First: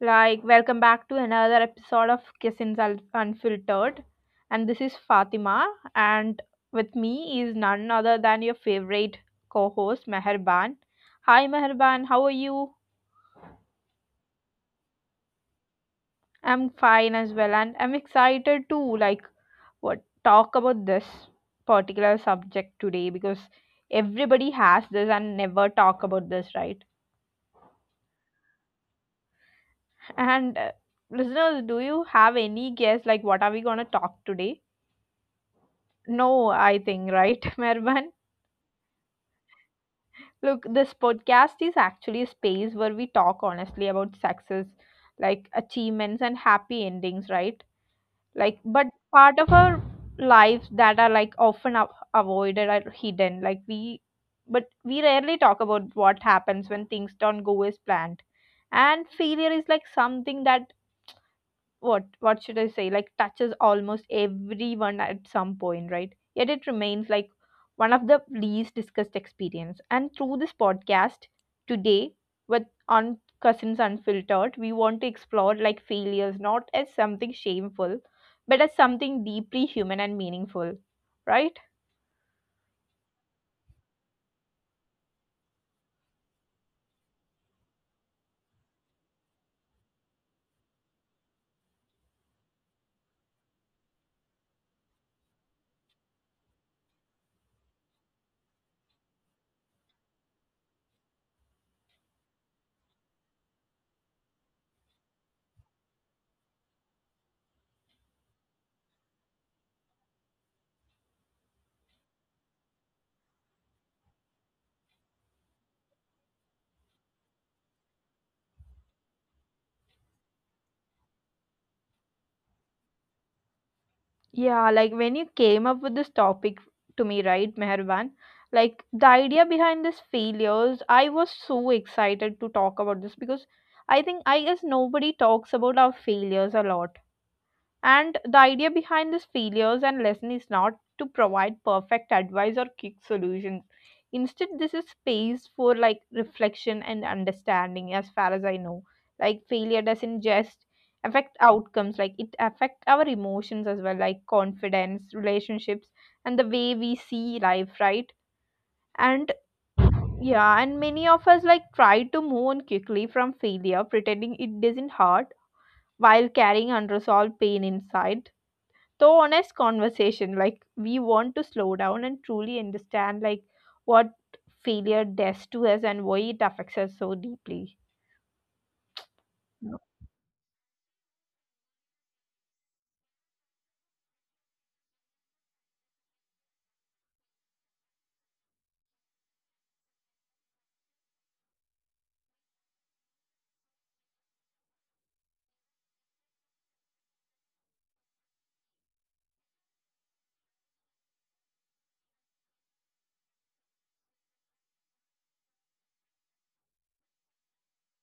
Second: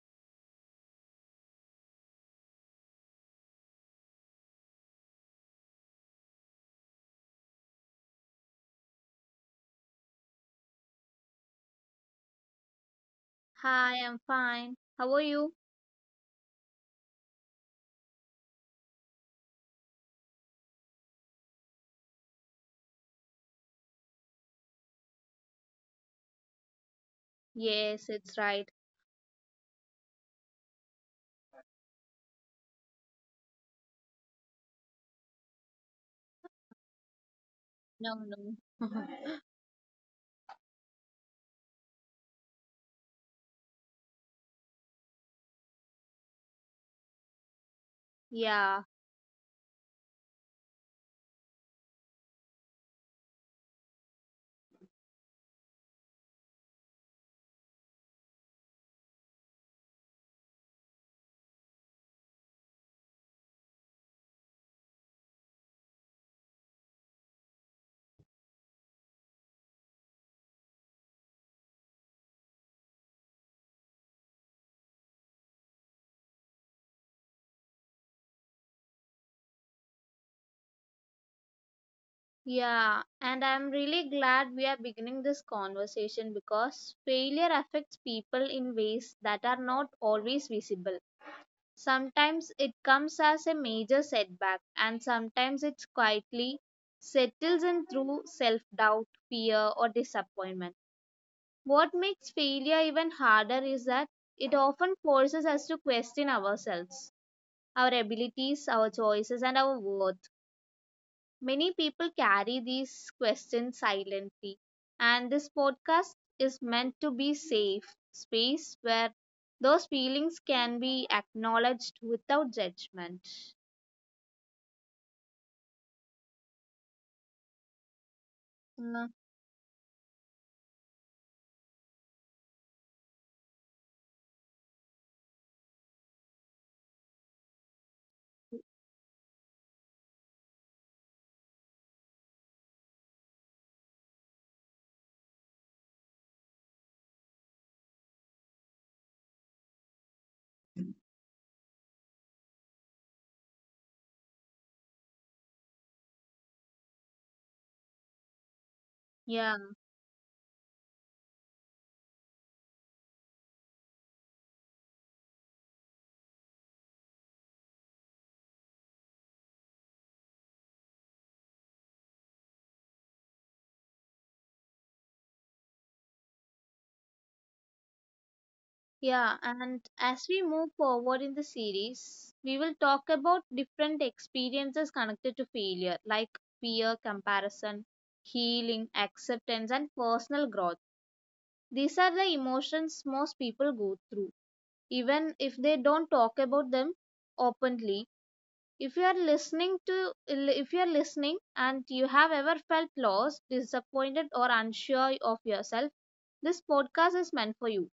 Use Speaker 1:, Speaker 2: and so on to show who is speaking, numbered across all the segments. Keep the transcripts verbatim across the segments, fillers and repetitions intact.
Speaker 1: like welcome back to another episode of Kissins Un- Unfiltered. And this is Fatima, and with me is none other than your favorite co host, Meherban. Hi, Meherban, how are you?
Speaker 2: Hi, I'm fine. How are you?
Speaker 1: I'm fine as well, and I'm excited to like what talk about this particular subject today because everybody has this and never talk about this, right?
Speaker 2: Yes, it's right.
Speaker 1: And uh, listeners, do you have any guess like what are we going to talk today? No, I think, right, Mervan?
Speaker 2: No, no.
Speaker 1: Look, this podcast is actually a space where we talk honestly about success, like achievements and happy endings, right? Like, but
Speaker 2: Yeah,
Speaker 1: part of our lives that are like often a- avoided or hidden, like we, but we rarely talk about what happens when things don't go as planned. And failure is like something that what what should I say, like touches almost everyone at some point, right? Yet it remains like one of the least discussed experience. And through this podcast today with on Cousins Unfiltered, we want to explore like failures not as something shameful, but as something deeply human and meaningful, right?
Speaker 2: yeah. And I'm really glad we are beginning this conversation because failure affects people in ways that are not always visible. Sometimes it comes as a major setback, and sometimes it quietly settles in through self doubt, fear, or disappointment. What makes failure even harder is that it often forces us to question ourselves, our abilities, our choices, and our worth. Many people carry these questions silently, and this podcast is meant to be safe space where those feelings can be acknowledged without judgment.
Speaker 1: Yeah, like when you came up with this topic to me, right, Meherban? Like the
Speaker 2: Uh,
Speaker 1: idea behind this failures, I was so excited to talk about this because I think I guess nobody talks about our failures a lot. And the idea behind this failures and lesson is not to provide perfect advice or quick solutions. Instead, this is space for like reflection and understanding, as far as I know. Like failure doesn't just affect outcomes, like it affects our emotions as well, like confidence, relationships, and the way we see life, right? And
Speaker 2: yeah,
Speaker 1: yeah, and many of us like try to move on quickly from failure, pretending it doesn't hurt while carrying unresolved pain inside. So honest conversation like we want to slow down and truly understand like what failure does to us and why it affects us so deeply.
Speaker 2: yeah, and as we move forward in the series, we will talk about different experiences connected to failure, like fear, comparison, healing, acceptance, and personal growth. These are the emotions most people go through, even if they don't talk about them openly. If you are listening to If you are listening and you have ever felt lost, disappointed, or unsure of yourself, this podcast is meant for you.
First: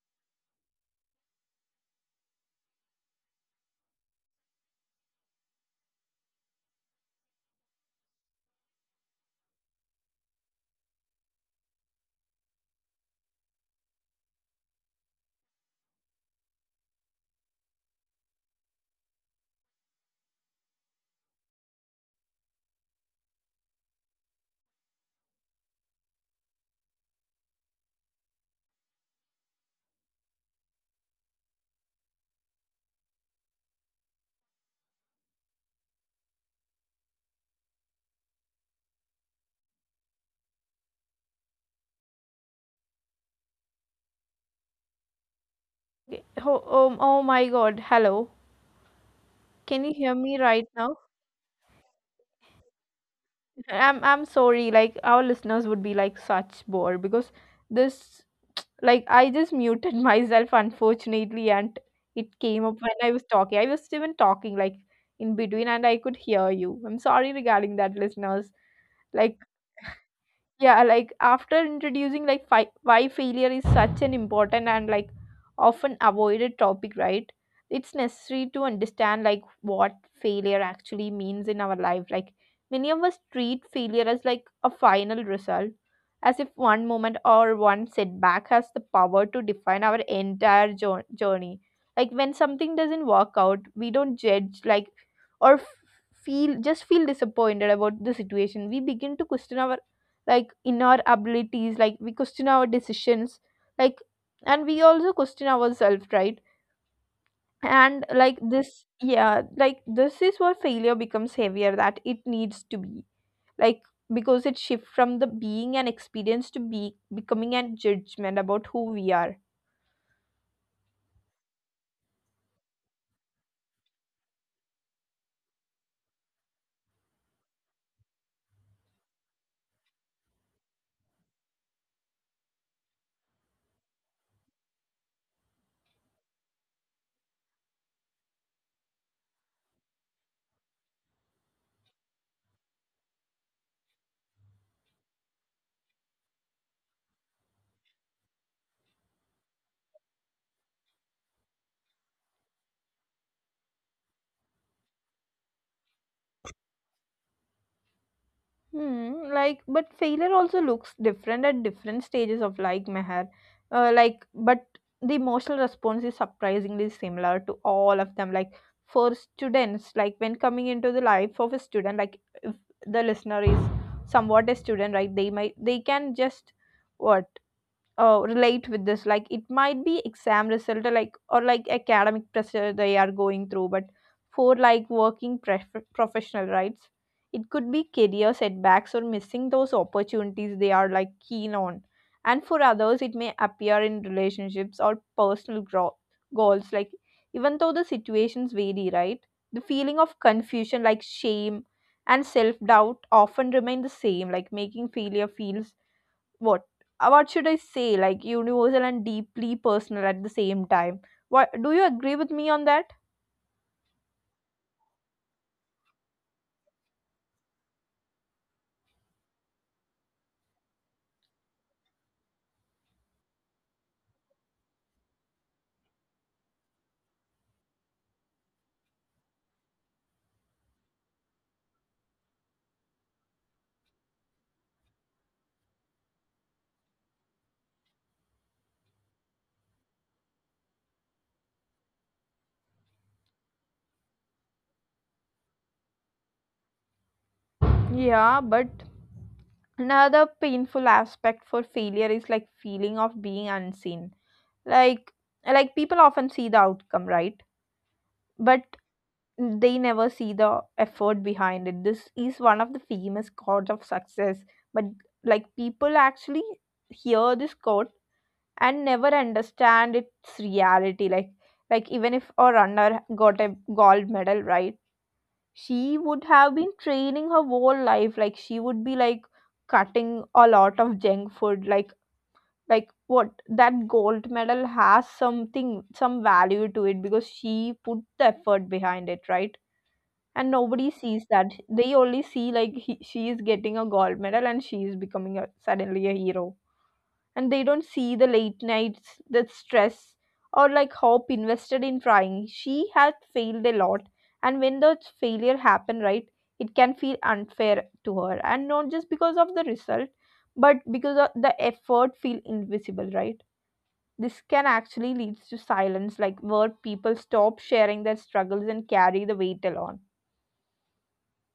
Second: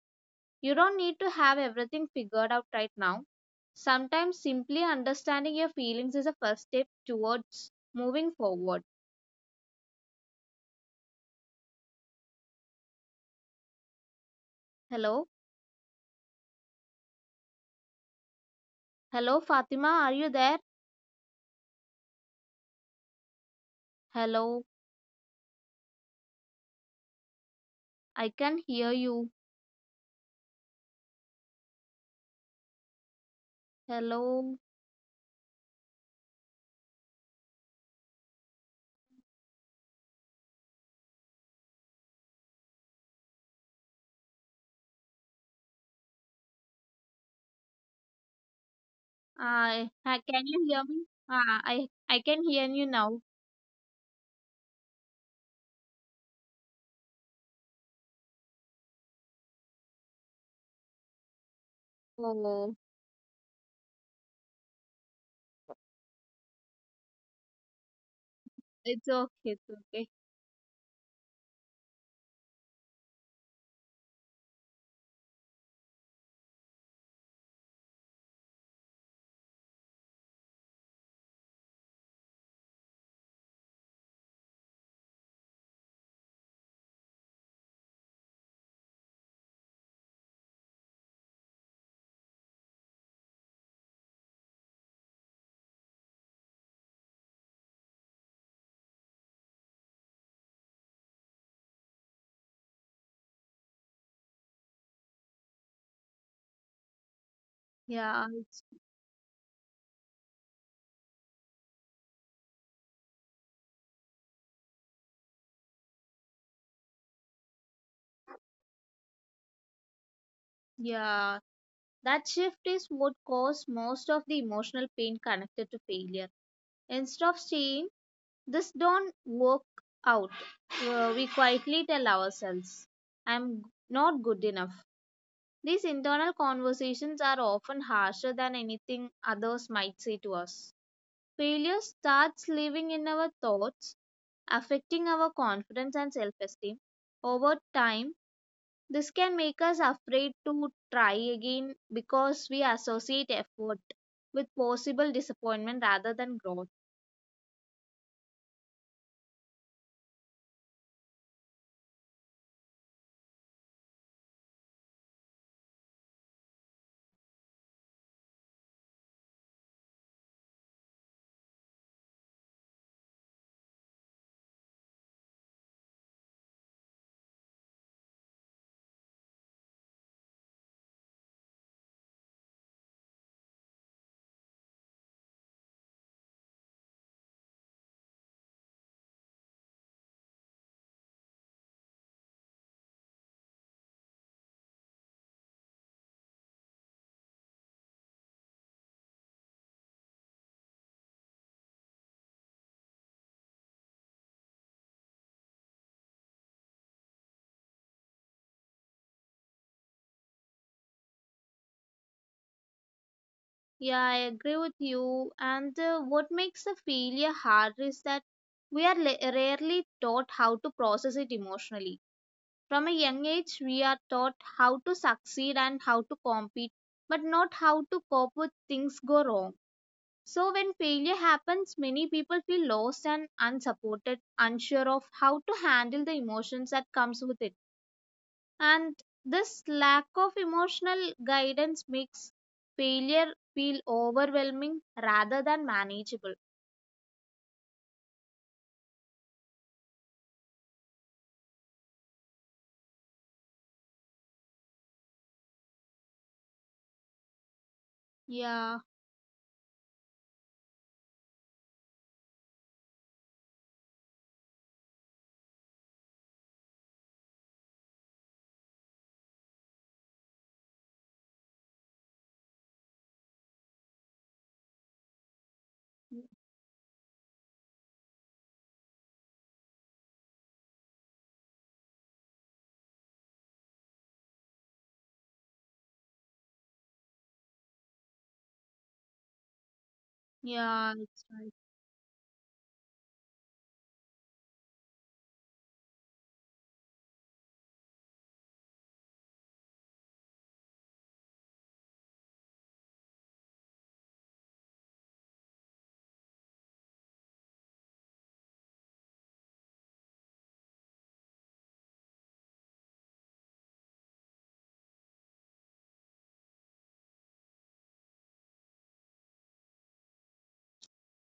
Speaker 2: You don't need to have everything figured out right now. Sometimes simply understanding your feelings is a first step towards moving forward. Hello. Hello, Fatima, are you there? Hello. I can hear you. Hello.
Speaker 1: Okay. Oh, oh, oh my god, hello. Can
Speaker 2: I
Speaker 1: you hear
Speaker 2: uh,
Speaker 1: me
Speaker 2: can you
Speaker 1: right
Speaker 2: hear
Speaker 1: now?
Speaker 2: me? Uh, I I can hear you now.
Speaker 1: I'm i'm sorry, like our listeners would be like such bored because this like I just muted myself, unfortunately, and it came up
Speaker 2: Oh,
Speaker 1: when i was talking I was even talking like in between and I could hear you. I'm sorry regarding that, listeners.
Speaker 2: it's okay,
Speaker 1: Like
Speaker 2: it's okay.
Speaker 1: yeah, like after introducing like fi- why failure is such an important and like often avoided topic, right? It's necessary to understand like what failure actually means in our life. Like many of us treat failure as like a final result, as if one moment or one setback has the power to define our entire jour- journey. Like when something doesn't work out, we don't judge, like or f- feel just feel disappointed about the situation. We begin to question our like in our abilities, like we question our decisions, like, and we also question ourselves, right? And like
Speaker 2: Yeah,
Speaker 1: this
Speaker 2: it's,
Speaker 1: yeah, like this is where failure becomes heavier that it needs to be, like because it shifts from the being an experience to be becoming a judgment about who we are.
Speaker 2: yeah. That shift is what caused most of the emotional pain connected to failure. Instead of saying this don't work out, uh, we quietly tell ourselves, "I'm not good enough." These internal conversations are often harsher than anything others might say to us. Failure starts living in our thoughts, affecting our confidence and self esteem. Over time, this can make us afraid to try again because we associate effort with possible disappointment rather than growth.
Speaker 1: Hmm, like, but failure also looks different at different stages of like Meher. Uh, like, but the emotional response is surprisingly similar to all of them. Like, for students, like when coming into the life of a student, like if the listener is somewhat a student, right? They might they can just what uh, relate with this, like it might be exam result or like or like academic pressure they are going through, but for like working pref- professional rights, it could be career setbacks or missing those opportunities they are like keen on, and for others it may appear in relationships or personal growth goals. Like even though the situations vary, right, the feeling of confusion, like shame and self doubt, often remain the same, like making failure feels what uh, what should I say, like universal and deeply personal at the same time. What, do you agree with me on that?
Speaker 2: Yeah, I agree with you. And uh, what makes the failure hard is that we are la- rarely taught how to process it emotionally. From a young age, we are taught how to succeed and how to compete, but not how to cope with things go wrong. So, when failure happens, many people feel lost and unsupported, unsure of how to handle the emotions that comes with it. And this lack of emotional guidance makes failure feel overwhelming rather than manageable.
Speaker 1: Yeah, but another painful aspect for failure is like feeling of being unseen, like like people often see the outcome, right, but
Speaker 2: Yeah,
Speaker 1: they never see the effort behind it. This is one of the famous chords of success, but like people actually hear this chord and never understand its reality, like like even if a runner got a gold medal, right, she would have been training her whole life, like she would be like cutting a lot of junk food, like like what that gold medal has something some value to it because she put the effort behind it, right? And nobody
Speaker 2: yeah,
Speaker 1: sees
Speaker 2: it's
Speaker 1: that.
Speaker 2: right.
Speaker 1: They only see like he, she is getting a gold medal and she is becoming a, suddenly a hero. And they don't see the late nights, the stress, or like hope invested in trying. She had failed a lot, and when that failure happen, right, it can feel unfair to her, and not just because of the result, but because of the effort feel invisible, right? This can actually leads to silence, like where people stop sharing their struggles and carry the weight alone.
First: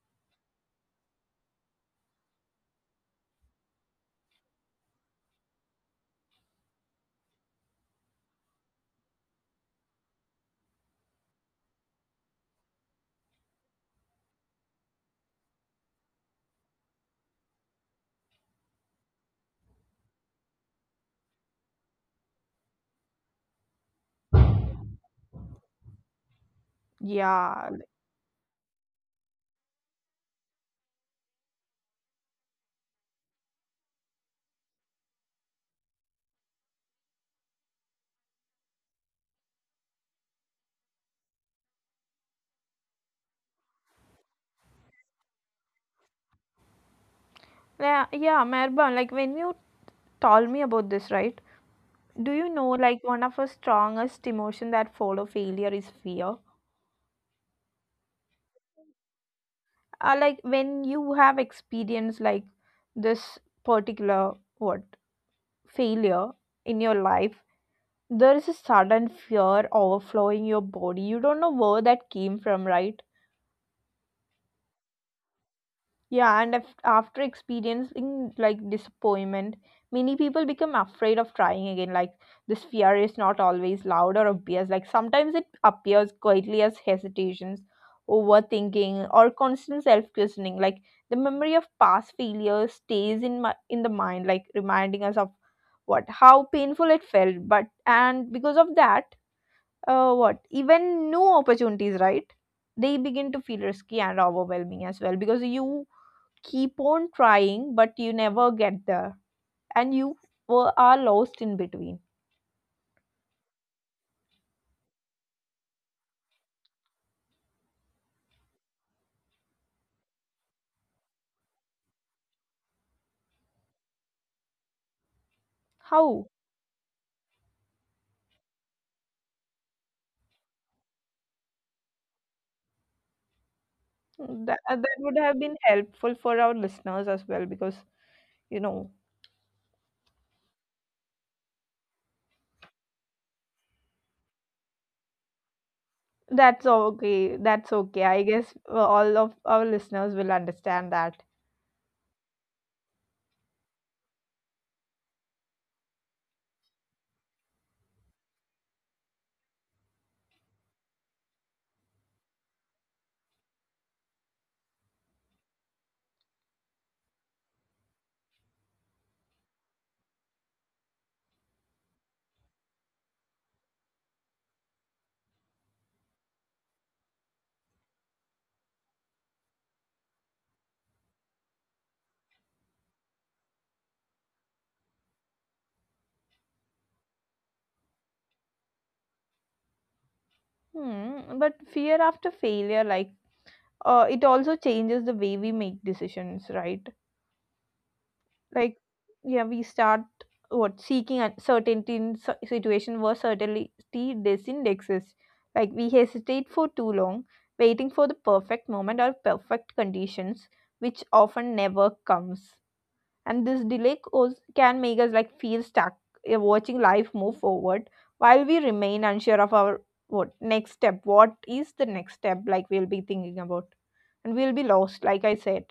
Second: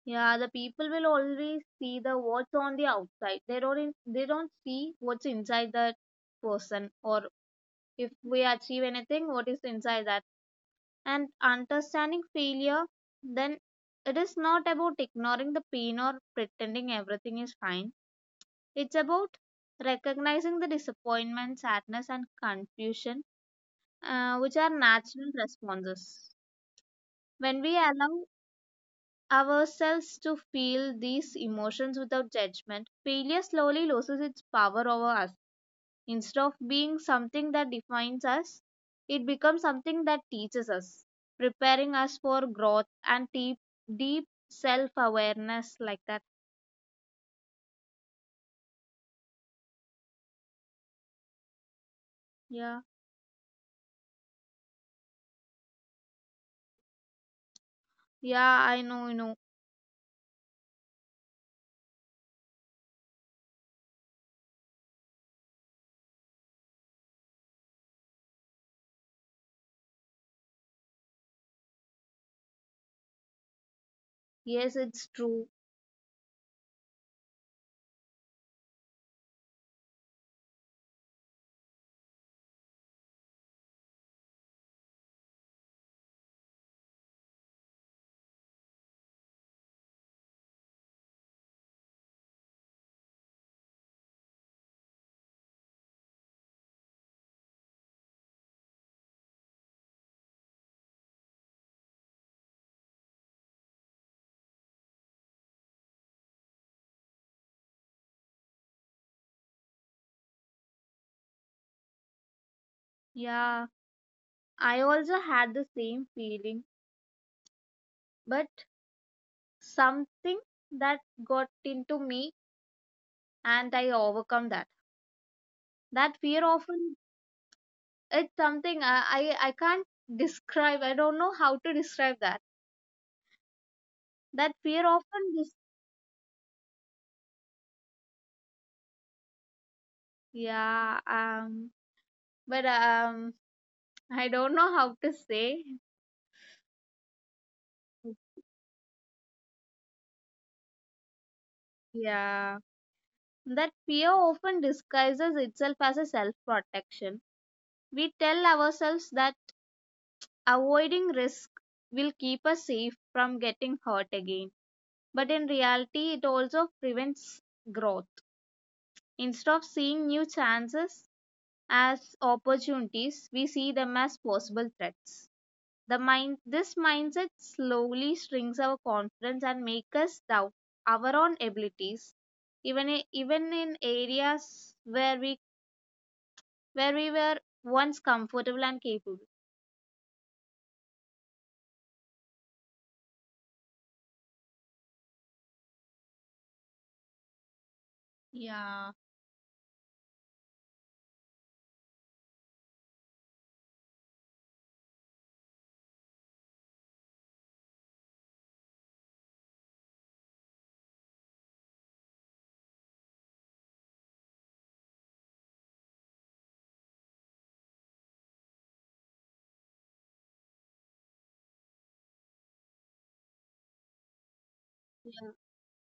Speaker 2: Yeah, the people will always see the what's on the outside. They don't in- they don't see what's inside that person, or if we achieve anything, what is inside that. And understanding failure, then, it is not about ignoring the pain or pretending everything is fine. It's about recognizing the disappointment, sadness, and confusion, uh, which are natural responses. When
Speaker 1: Yeah,
Speaker 2: we allow ourselves to feel these emotions without judgment, failure slowly loses its power over us. Instead of being something that defines us, it becomes something that teaches us, preparing us for growth and deep, deep self awareness like that.
Speaker 1: yeah, yeah, Merban. Like when you told me about this, right? Do you know,
Speaker 2: Yeah,
Speaker 1: like one of the strongest emotion that follow failure is fear.
Speaker 2: yeah, I know, you know.
Speaker 1: Uh, like when you have experienced like this particular what failure in your life, there is a sudden fear overflowing your body. You don't know where that came from, right?
Speaker 2: Yes, it's true.
Speaker 1: Yeah, and af- after experiencing like disappointment, many people become afraid of trying again. Like this fear is not always loud or obvious. Like sometimes it appears quietly as hesitations, overthinking, or constant self-questioning. Like the memory of past failures stays in my in the mind, like reminding us of what how painful it felt. But and because of that, uh, what even new opportunities, right? They begin to feel risky and overwhelming as well, because you keep on trying, but you never get there, and you were, are lost in between.
Speaker 2: Yeah, I also had the same feeling, but something that got into me and I overcome that. That
Speaker 1: How?
Speaker 2: fear often It's something I, I I can't describe. I don't know how to describe that. That
Speaker 1: That
Speaker 2: fear
Speaker 1: that
Speaker 2: often.
Speaker 1: would have been helpful for our listeners as well, because you know
Speaker 2: Yeah, um, but um, I don't know how to say.
Speaker 1: that's okay. That's okay. I guess uh, all of our listeners will understand that.
Speaker 2: Yeah, that fear often disguises itself as a self protection. We tell ourselves that avoiding risk will keep us safe from getting hurt again. But in reality, it also prevents growth. Instead of seeing new chances as opportunities, we see them as possible threats. The mind, this mindset slowly strings our confidence and make us doubt our own abilities, even i- even in areas where we where we were once comfortable and capable.
Speaker 1: Hmm. But fear after failure, like, uh, it also changes the way we make decisions, right?
Speaker 2: Yeah.
Speaker 1: Like yeah, we start what seeking uncertainty in s- situation where certainty doesn't exist, like we hesitate for too long, waiting for the perfect moment or perfect conditions, which often never comes, and this delay cause, can make us like feel stuck, uh, watching life move forward while we remain unsure of our what next step what is the next step, like we'll be thinking about, and we'll be lost
Speaker 2: Yeah.
Speaker 1: like I said.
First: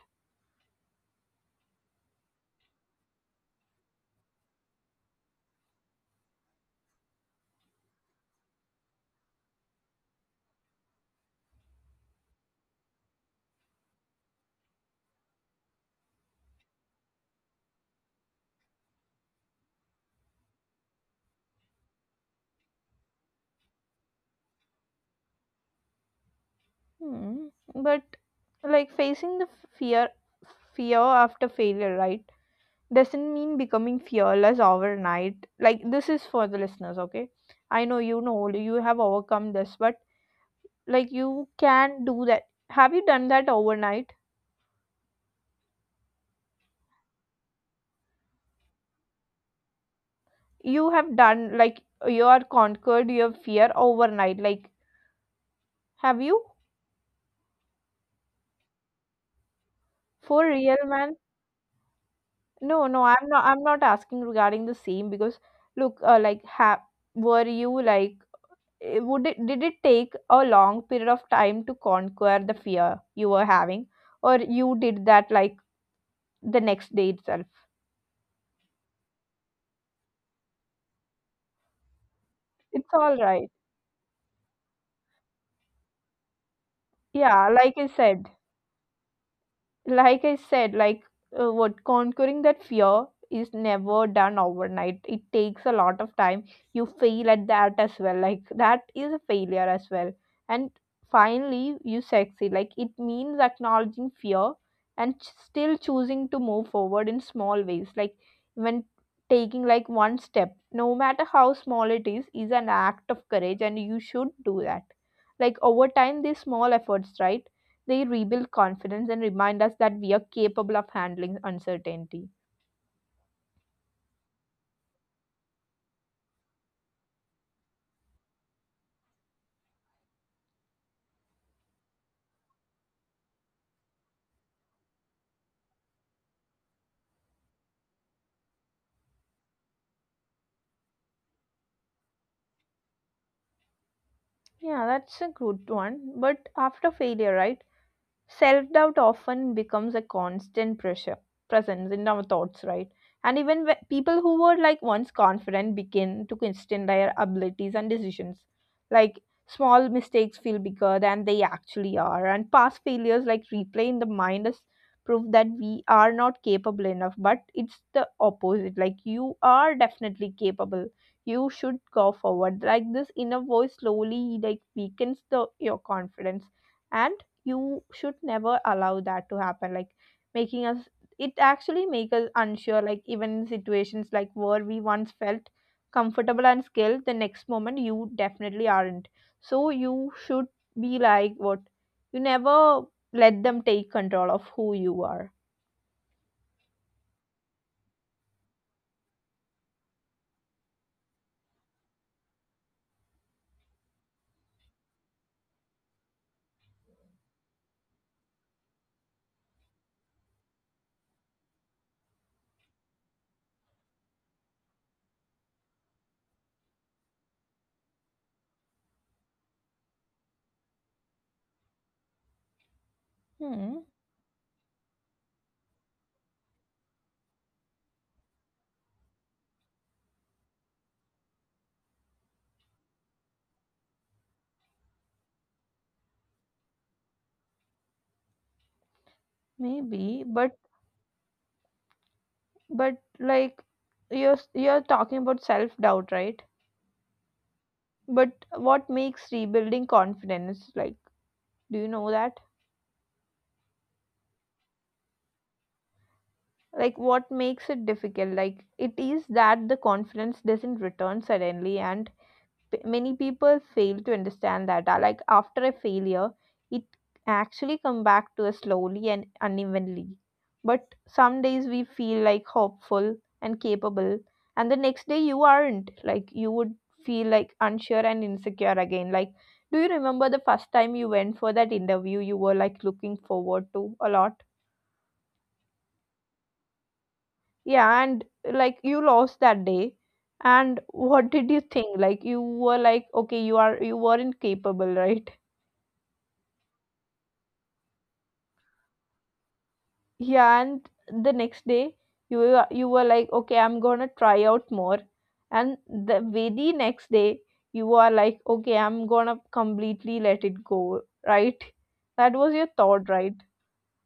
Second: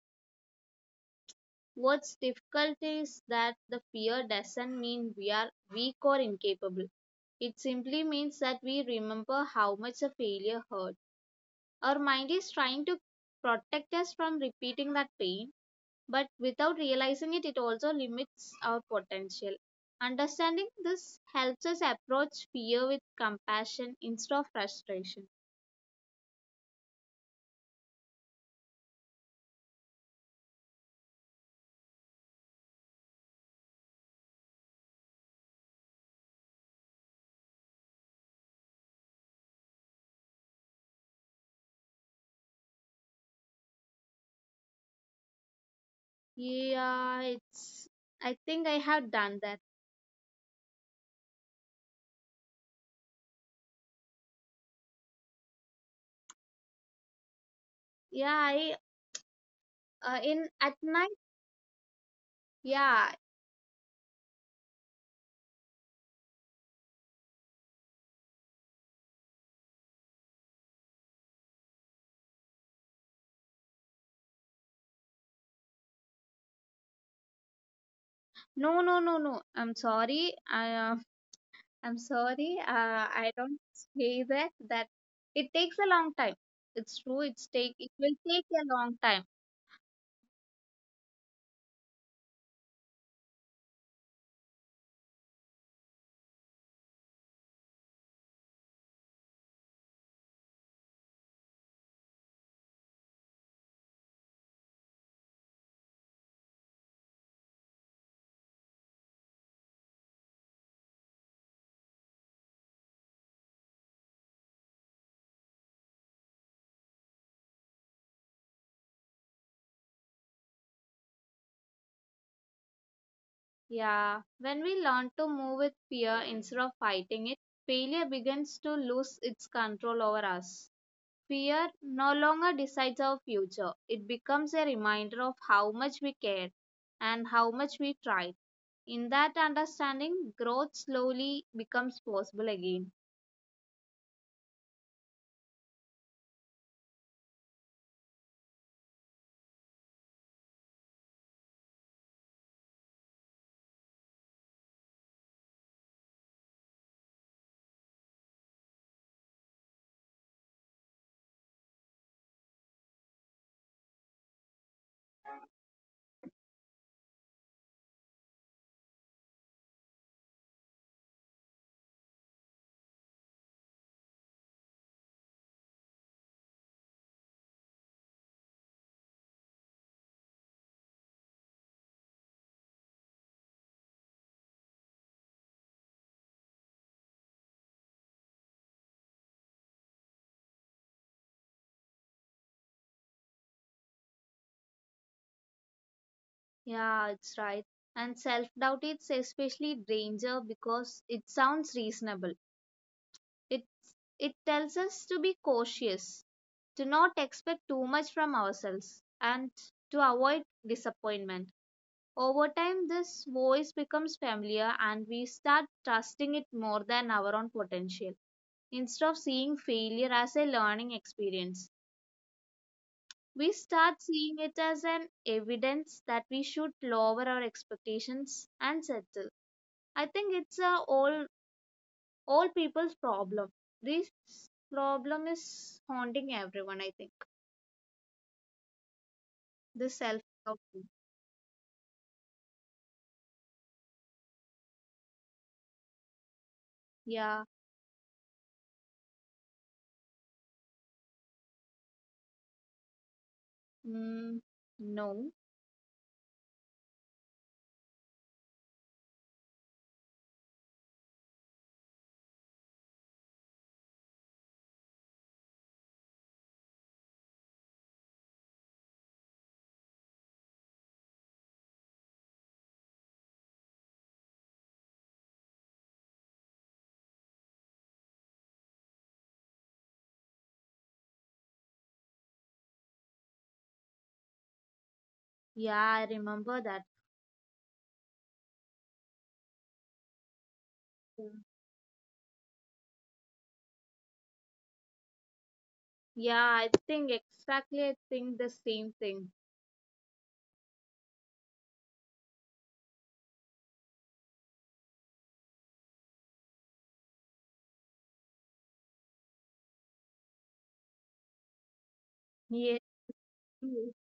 Speaker 2: What's difficult is that the fear doesn't mean we are weak or incapable. It simply means that we remember how much a failure hurt. Our mind is trying to protect us from repeating that pain, but without realizing it, it also limits our potential. Understanding this helps us approach fear with compassion instead of frustration.
Speaker 1: Hmm. But like facing the f- fear fear after failure, right? Doesn't mean becoming fearless overnight. Like this is for the listeners, okay? I know you know you have overcome this, but like you can do that. Have you done that overnight?
Speaker 2: Yeah, it's. I think I have done that.
Speaker 1: You have done like you are conquered your fear overnight. Like, have you?
Speaker 2: Yeah, I uh,
Speaker 1: For
Speaker 2: in at
Speaker 1: real,
Speaker 2: night.
Speaker 1: man? No, no,
Speaker 2: Yeah,
Speaker 1: I'm not I'm not asking regarding the same because look, uh, like have were you like it- would it did it take a long period of time to conquer the fear you were having, or you did that like the next day itself?
Speaker 2: no, no, no, no. I'm sorry. I, uh, I'm sorry.
Speaker 1: It's all
Speaker 2: Uh, I
Speaker 1: right.
Speaker 2: don't say that. That it takes a long time. It's true.
Speaker 1: Yeah,
Speaker 2: It's
Speaker 1: like I
Speaker 2: take. It
Speaker 1: said,
Speaker 2: will take a long time.
Speaker 1: like I said, like uh, what conquering that fear is never done overnight. It takes a lot of time. You fail at that as well. Like that is a failure as well. And finally, you succeed. Like it means acknowledging fear and ch- still choosing to move forward in small ways. Like when taking like one step, no matter how small it is, is an act of courage, and you should do that. Like over time, these small efforts, right, they rebuild confidence and remind us that we are capable of handling uncertainty.
Speaker 2: Yeah, when we learn to move with fear instead of fighting it, failure begins to lose its control over us. Fear no longer decides our future, it becomes a reminder of how much we care and how much we tried. In that understanding, growth slowly becomes possible again.
Speaker 1: Yeah, that's a good one. But after failure, right? Self doubt often becomes a constant pressure presence in our thoughts, right? And even whe- people who were like once confident begin to question their abilities and decisions. Like small mistakes feel bigger than they actually are, and past failures like replay in the mind is proof that we are not capable enough. But it's the opposite. Like you are definitely capable. You should go forward. Like this inner voice slowly like weakens the your confidence, and you should never allow that to happen, like making us it actually make us unsure, like even in situations like where we once felt comfortable and skilled, the next moment you definitely aren't. So you should be like what you never let them take control of who you are.
Speaker 2: Yeah, it's right. And self doubt is especially danger because it sounds reasonable. It, it tells us to be cautious, to not expect too much from ourselves, and to avoid disappointment. Over time, this voice becomes familiar and we start trusting it more than our own potential. Instead of seeing failure as a learning experience, we
Speaker 1: Hmm,
Speaker 2: start seeing it as an evidence that we should lower our expectations and settle. I think it's a all all people's problem. This problem is haunting everyone, I think. The self
Speaker 1: maybe, but
Speaker 2: doubt.
Speaker 1: but like you're you're talking about self doubt, right?
Speaker 2: Yeah.
Speaker 1: But what makes rebuilding confidence, like, do you know that?
Speaker 2: Mm, no.
Speaker 1: Like, what makes it difficult? Like, it is that the confidence doesn't return suddenly, and p- many people fail to understand that. Uh, like, after a failure, it actually come back to us slowly and unevenly. But some days we feel like hopeful and capable, and the next day you aren't, like you would feel like unsure and insecure again. Like, do you remember the first time you went for that interview? You were like looking forward to a lot.
Speaker 2: Yeah, I remember that.
Speaker 1: Yeah, and like, you lost that day, and what
Speaker 2: Film.
Speaker 1: did you think? Like, you were like, okay, you are you weren't capable, right?
Speaker 2: Yeah, I think exactly, I think the same thing.
Speaker 1: Yeah, and the next day you were you were like, okay, I'm gonna try out more. And the very next day, you are like, okay, I'm gonna completely let it go, right? That was your
Speaker 2: Yeah.
Speaker 1: thought, right?
Speaker 2: Mm.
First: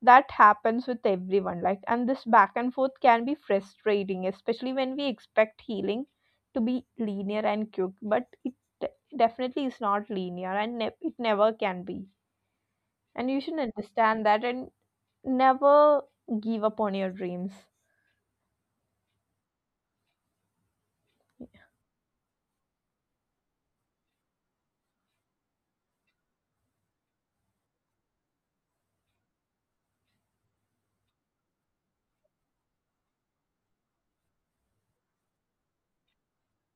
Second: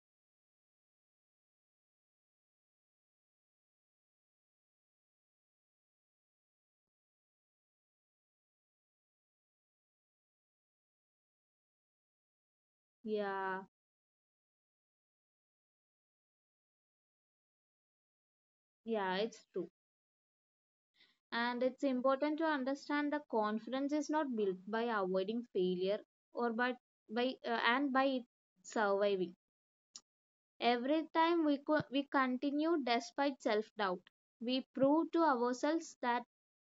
Speaker 1: That happens with everyone. Like, and this back and forth can be frustrating, especially when we expect healing to be linear and quick. But it de- definitely is not linear, and ne- it never can be. And you should
Speaker 2: Yeah,
Speaker 1: understand that and never give up on your dreams.
Speaker 2: yeah, it's true. And it's important to understand that confidence is not built by avoiding failure or by by uh, and by it surviving. Every time we co- we continue despite self doubt, we prove to ourselves that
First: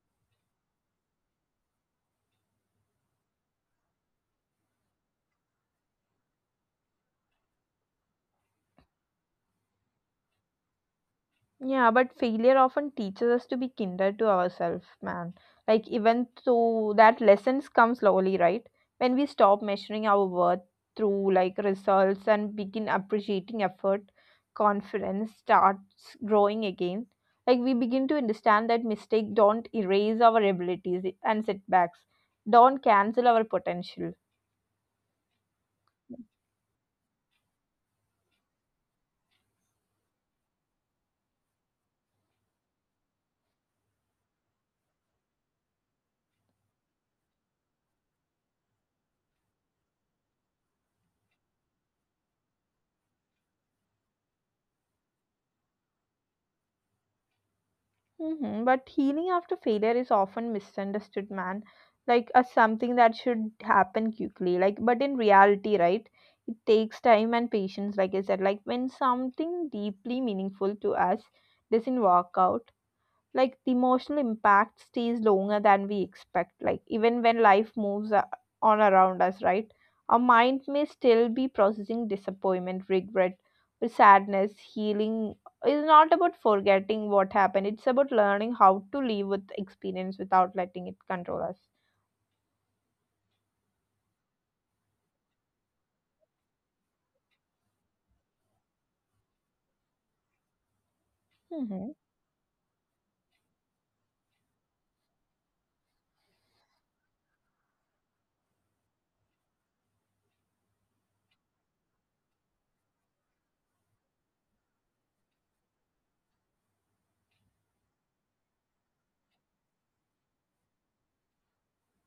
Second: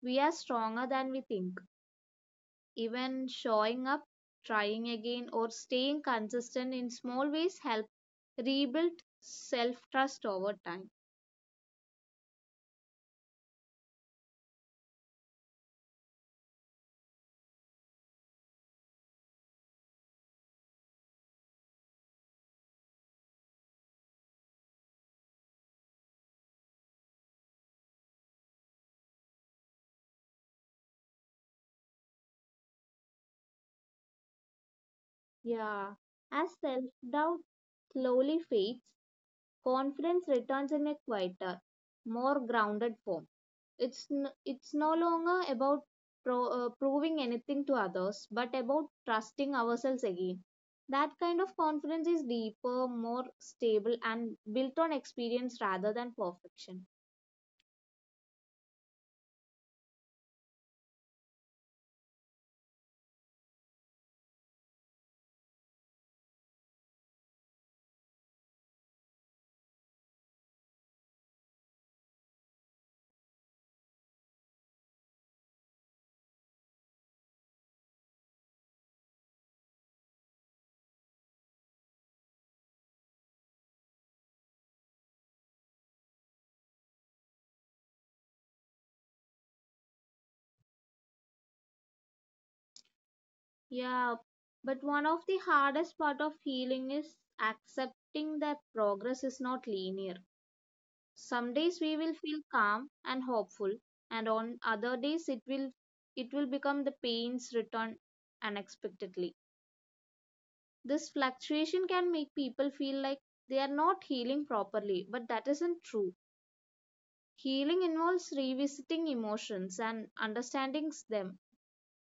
Speaker 2: we are stronger than we think. Even showing up, trying again, or staying consistent in small ways help rebuild self trust over time.
Speaker 1: Yeah, but failure often teaches us to be kinder to ourselves, man. Like, even though that lessons come slowly, right? When we stop measuring our worth through like results and begin appreciating effort, confidence starts growing again. Like, we begin to understand that mistake don't erase our abilities, and setbacks don't cancel our potential.
Speaker 2: Yeah, as self doubt slowly fades, confidence returns in a quieter, more grounded form. It's, n- it's no longer about pro- uh, proving anything to others, but about trusting ourselves again. That kind of confidence is deeper, more stable, and built on experience rather than perfection.
Speaker 1: Hmm. But healing after failure is often misunderstood, man, like as something that should happen quickly. Like, but in reality, right, it takes time and patience. Like I said, like when something deeply meaningful to us doesn't work out, like the emotional impact stays longer than we expect, like even when life moves a- on around us, right? Our mind may still be processing disappointment, regret, or sadness. Healing is not about forgetting what happened. It's about learning how to live with experience without letting it control us.
Speaker 2: Yeah, but one of the hardest part of healing is accepting that progress is not linear. Some days
Speaker 1: Hmm.
Speaker 2: we will feel calm and hopeful, and on other days it will it will become the pains return unexpectedly. This fluctuation can make people feel like they are not healing properly, but that isn't true. Healing involves revisiting emotions and understanding them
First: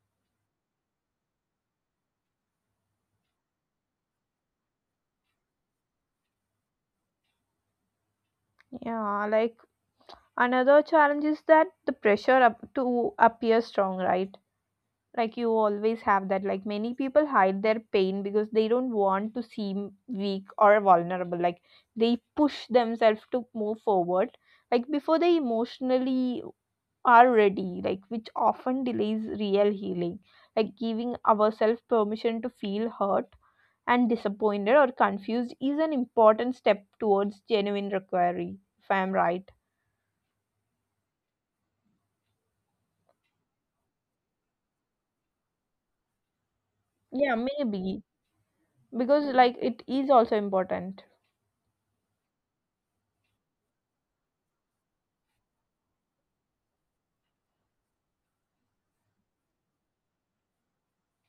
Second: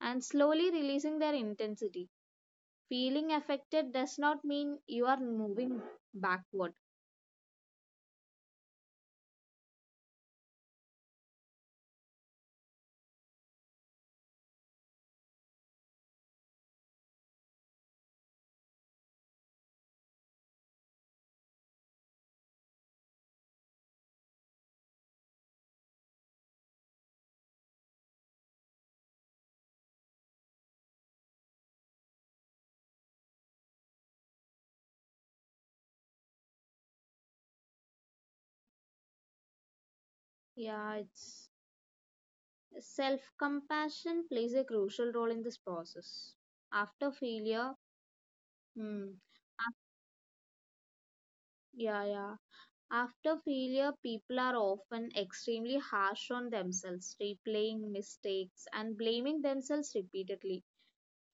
Speaker 2: and slowly releasing their intensity. Feeling affected does not mean you are moving backward.
Speaker 1: Yeah, like another challenge is that the pressure up to appear strong, right? Like, you always have that. Like, many people hide their pain because they don't want to seem weak or vulnerable. Like, they push themselves to move forward like before they emotionally are ready, like which often delays real healing. Like, giving ourselves permission to feel hurt and disappointed or confused is an important step towards genuine recovery, if I am right.
Speaker 2: Yeah, it's self compassion plays a crucial role in this process. After
Speaker 1: Yeah,
Speaker 2: failure,
Speaker 1: maybe,
Speaker 2: hmm,
Speaker 1: because like
Speaker 2: af-
Speaker 1: it is also important.
Speaker 2: yeah, yeah. After failure, people are often extremely harsh on themselves, replaying mistakes and blaming themselves repeatedly.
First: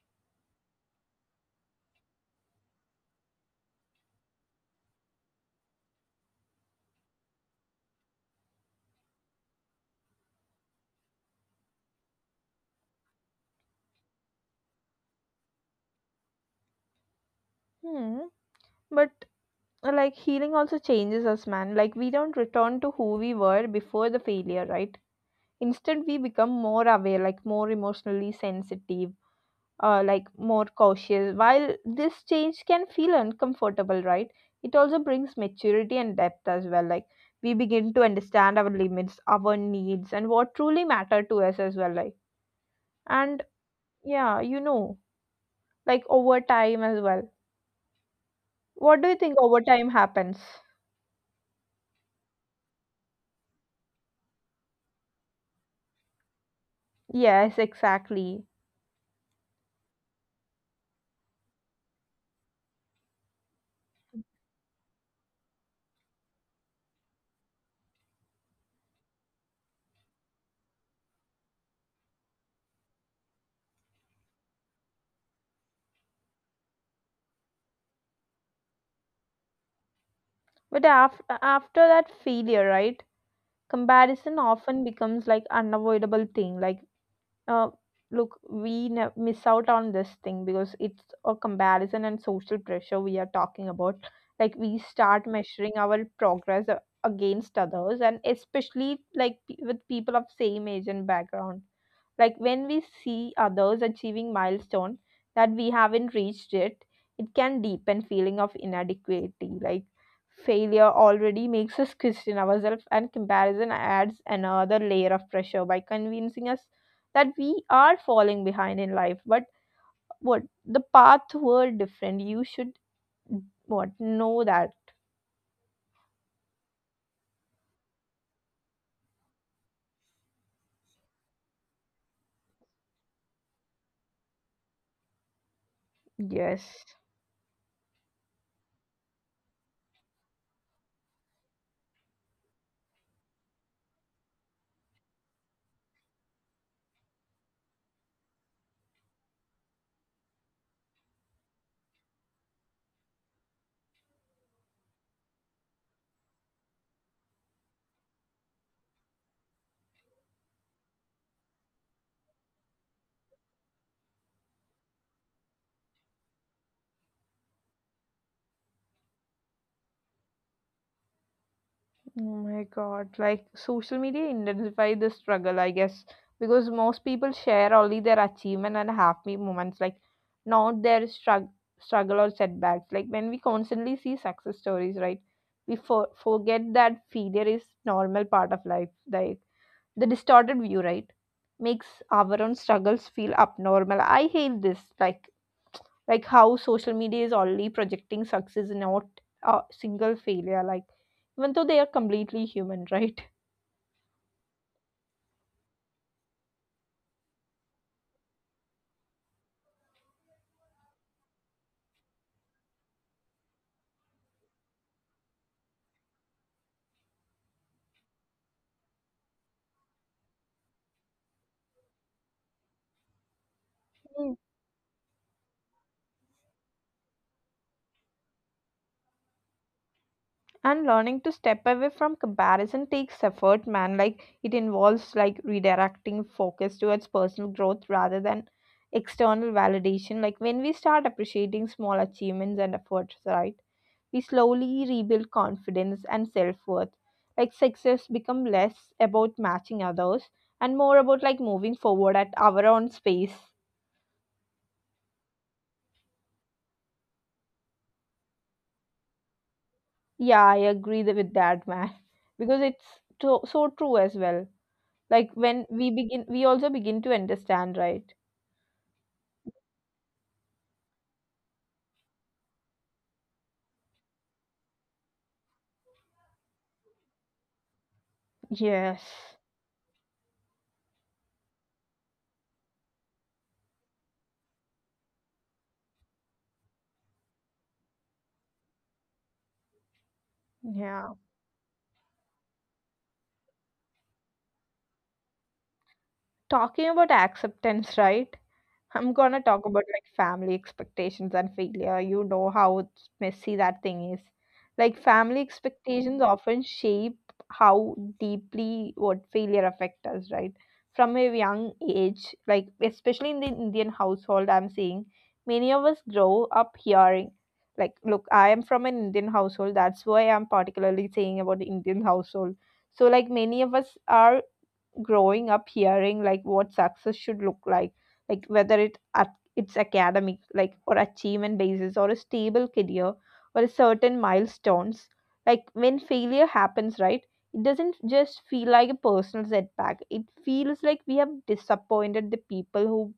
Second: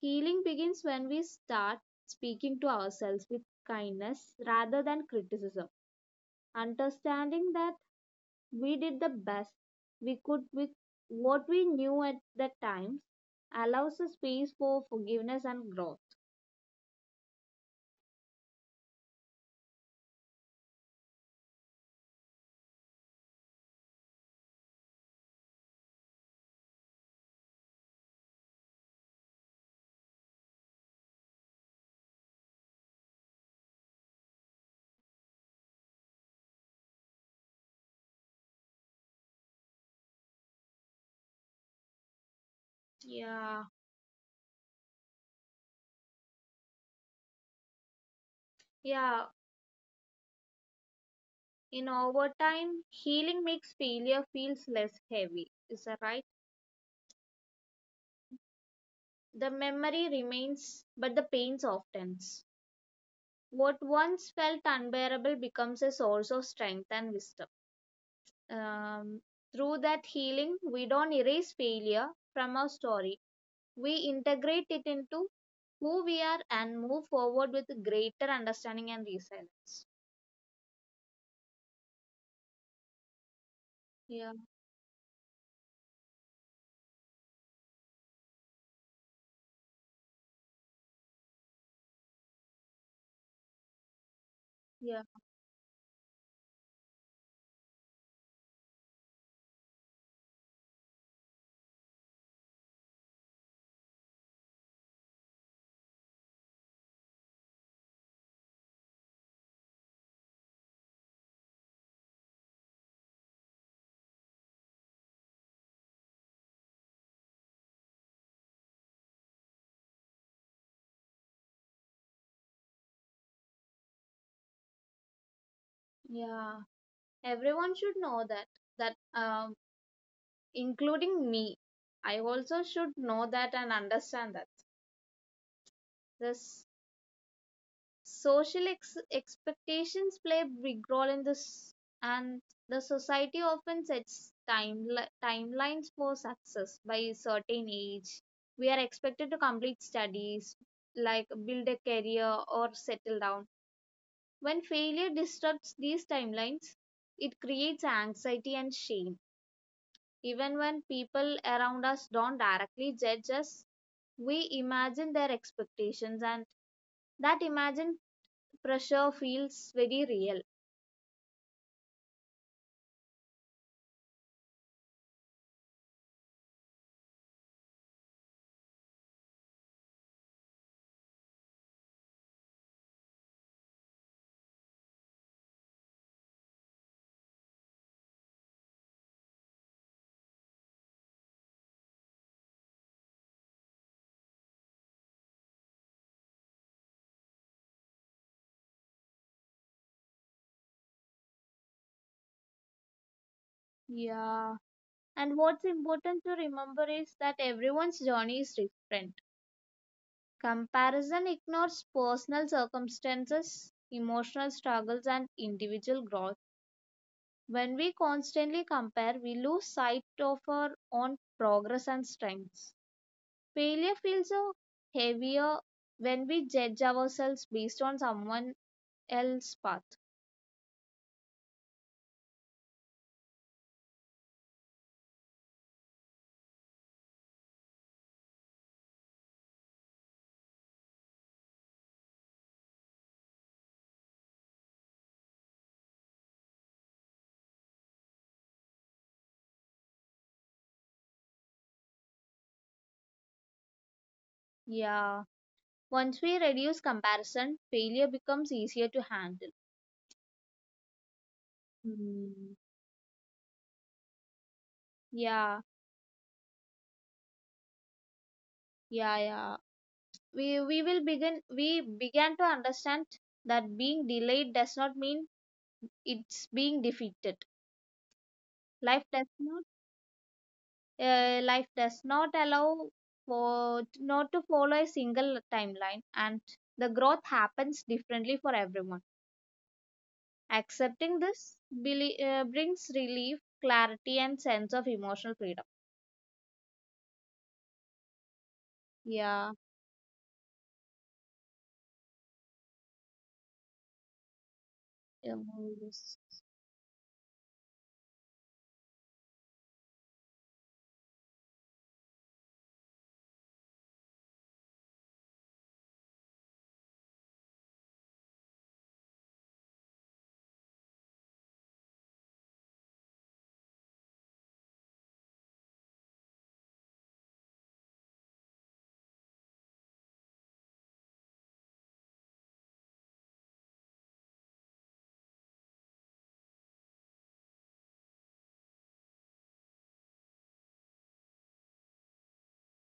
Speaker 2: Healing begins when we start speaking to ourselves with kindness rather than criticism. Understanding that we did the best we could with what we knew at that time, allows a space for forgiveness and growth.
Speaker 1: Hmm. But like, healing also changes us, man. Like, we don't return to who we were before the failure, right? Instead, we become more aware, like more emotionally sensitive, uh, like more cautious. While this change can feel uncomfortable, right, it also brings maturity and depth as well. Like, we begin to understand our limits, our needs, and what truly matter to us as well. Like and,
Speaker 2: Yeah,
Speaker 1: yeah, you know, like over time as well, what do you
Speaker 2: yeah.
Speaker 1: think over time happens?
Speaker 2: In overtime, healing makes failure feels less heavy. Is that right?
Speaker 1: Yes, exactly.
Speaker 2: The memory remains, but the pain softens. What once felt unbearable becomes a source of strength and wisdom. Um, Through that healing, we don't erase failure from our story. We integrate it into who we are and move forward with greater understanding and resilience.
Speaker 1: But af- after that failure, right?
Speaker 2: Yeah,
Speaker 1: Comparison often becomes like unavoidable thing. Like, uh, look, we ne- miss out on this thing because it's a comparison and social pressure we are talking about. Like, we
Speaker 2: yeah,
Speaker 1: start measuring our progress a- against others, and especially like pe- with people of same age and background. Like, when we see others achieving milestone that we haven't reached yet, it can deepen feeling of inadequacy. Like, failure already makes us question ourselves, and comparison adds another layer of pressure by convincing us that we are falling behind in life. But what the path were different, you should what know that.
Speaker 2: yeah. Everyone should know that, that um, including me, I also should know that and understand that. This
Speaker 1: Yes.
Speaker 2: social ex- expectations play a big role in this, and the society often sets time timelines for success by a certain age. We are expected to complete studies, like build a career or settle down. When failure disrupts these timelines, it creates anxiety and shame. Even when people around us don't directly judge us, we imagine their expectations, and that imagined pressure feels very real.
Speaker 1: Oh my God. Like, social media intensify the struggle, I guess, because most people share only their achievement and happy moments, like not their strugg struggle or setbacks. Like, when we constantly see success stories, right? We for forget that failure is normal part of life. Like, the distorted view, right, makes our own struggles feel abnormal. I hate this, like like how social media is only projecting success, not a single failure. Like, even though they are completely human, right?
Speaker 2: Yeah, and what's important to remember is that everyone's journey is different. Comparison ignores personal circumstances, emotional struggles, and individual growth. When we constantly compare, we lose sight of our own progress and strengths. Failure feels
Speaker 1: Mm.
Speaker 2: uh, heavier when we judge ourselves based on someone else's path.
Speaker 1: And learning to step away from comparison takes effort, man. Like, it involves like redirecting focus towards personal growth rather than external validation. Like, when we start appreciating small achievements and efforts, right? We slowly rebuild confidence and self-worth. Like, success become less about matching others and more about like moving forward at our own space.
Speaker 2: Yeah. Once we reduce comparison, failure becomes easier to handle.
Speaker 1: Yeah, I agree th- with that, man,
Speaker 2: Hmm.
Speaker 1: because it's to- so true as well. Like,
Speaker 2: Yeah,
Speaker 1: when we begin we also begin to understand, right?
Speaker 2: yeah, yeah. We we will begin we began to understand that being delayed does not mean it's being defeated.
Speaker 1: Yes.
Speaker 2: Life does not uh, life does not allow for not to follow a single timeline, and the growth happens differently for everyone.
Speaker 1: Yeah.
Speaker 2: Accepting this belie- uh, brings relief, clarity, and sense of emotional freedom.
Speaker 1: Talking about acceptance, right, I'm gonna
Speaker 2: Yeah.
Speaker 1: talk about like family expectations and failure. You know how it's messy that thing is. Like, family
Speaker 2: um, yes.
Speaker 1: expectations often shape how deeply what failure affect us, right? From a young age, like especially in the Indian household, I'm seeing many of us grow up hearing, like, look, I am from an Indian household. That's why I'm particularly saying about the Indian household. So, like, many of us are growing up hearing like what success should look like like whether it at it's academic, like or achievement basis, or a stable career, or a certain milestones. Like, when failure happens, right, it doesn't just feel like a personal setback. It feels like we have disappointed the people who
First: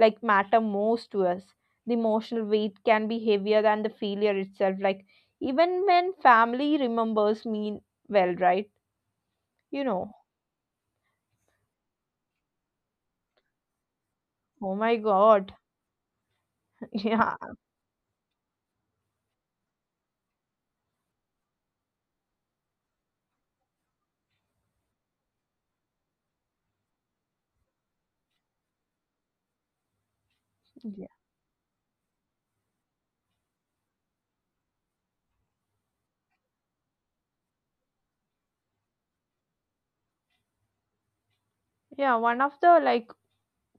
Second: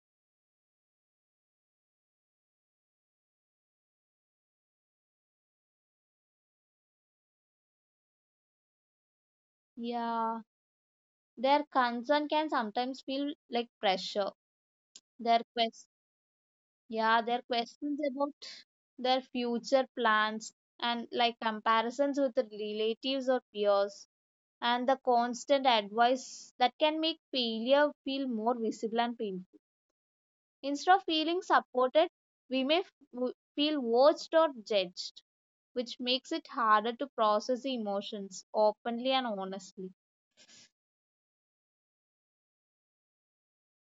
Speaker 1: like matter most to us. The emotional weight can be heavier than the failure itself. Like, even when family remembers me well, right? You know.
Speaker 2: Yeah, their concern can sometimes feel like pressure.
Speaker 1: Oh my
Speaker 2: Their
Speaker 1: God.
Speaker 2: quest, yeah,
Speaker 1: Yeah.
Speaker 2: their questions about their future plans, and like comparisons with the relatives or peers, and the constant advice, that can make failure feel more visible and painful. Instead of
Speaker 1: Yeah.
Speaker 2: feeling supported, we may f- w- feel watched or judged, which makes it harder to process the emotions openly and honestly.
Speaker 1: Yeah, one of the like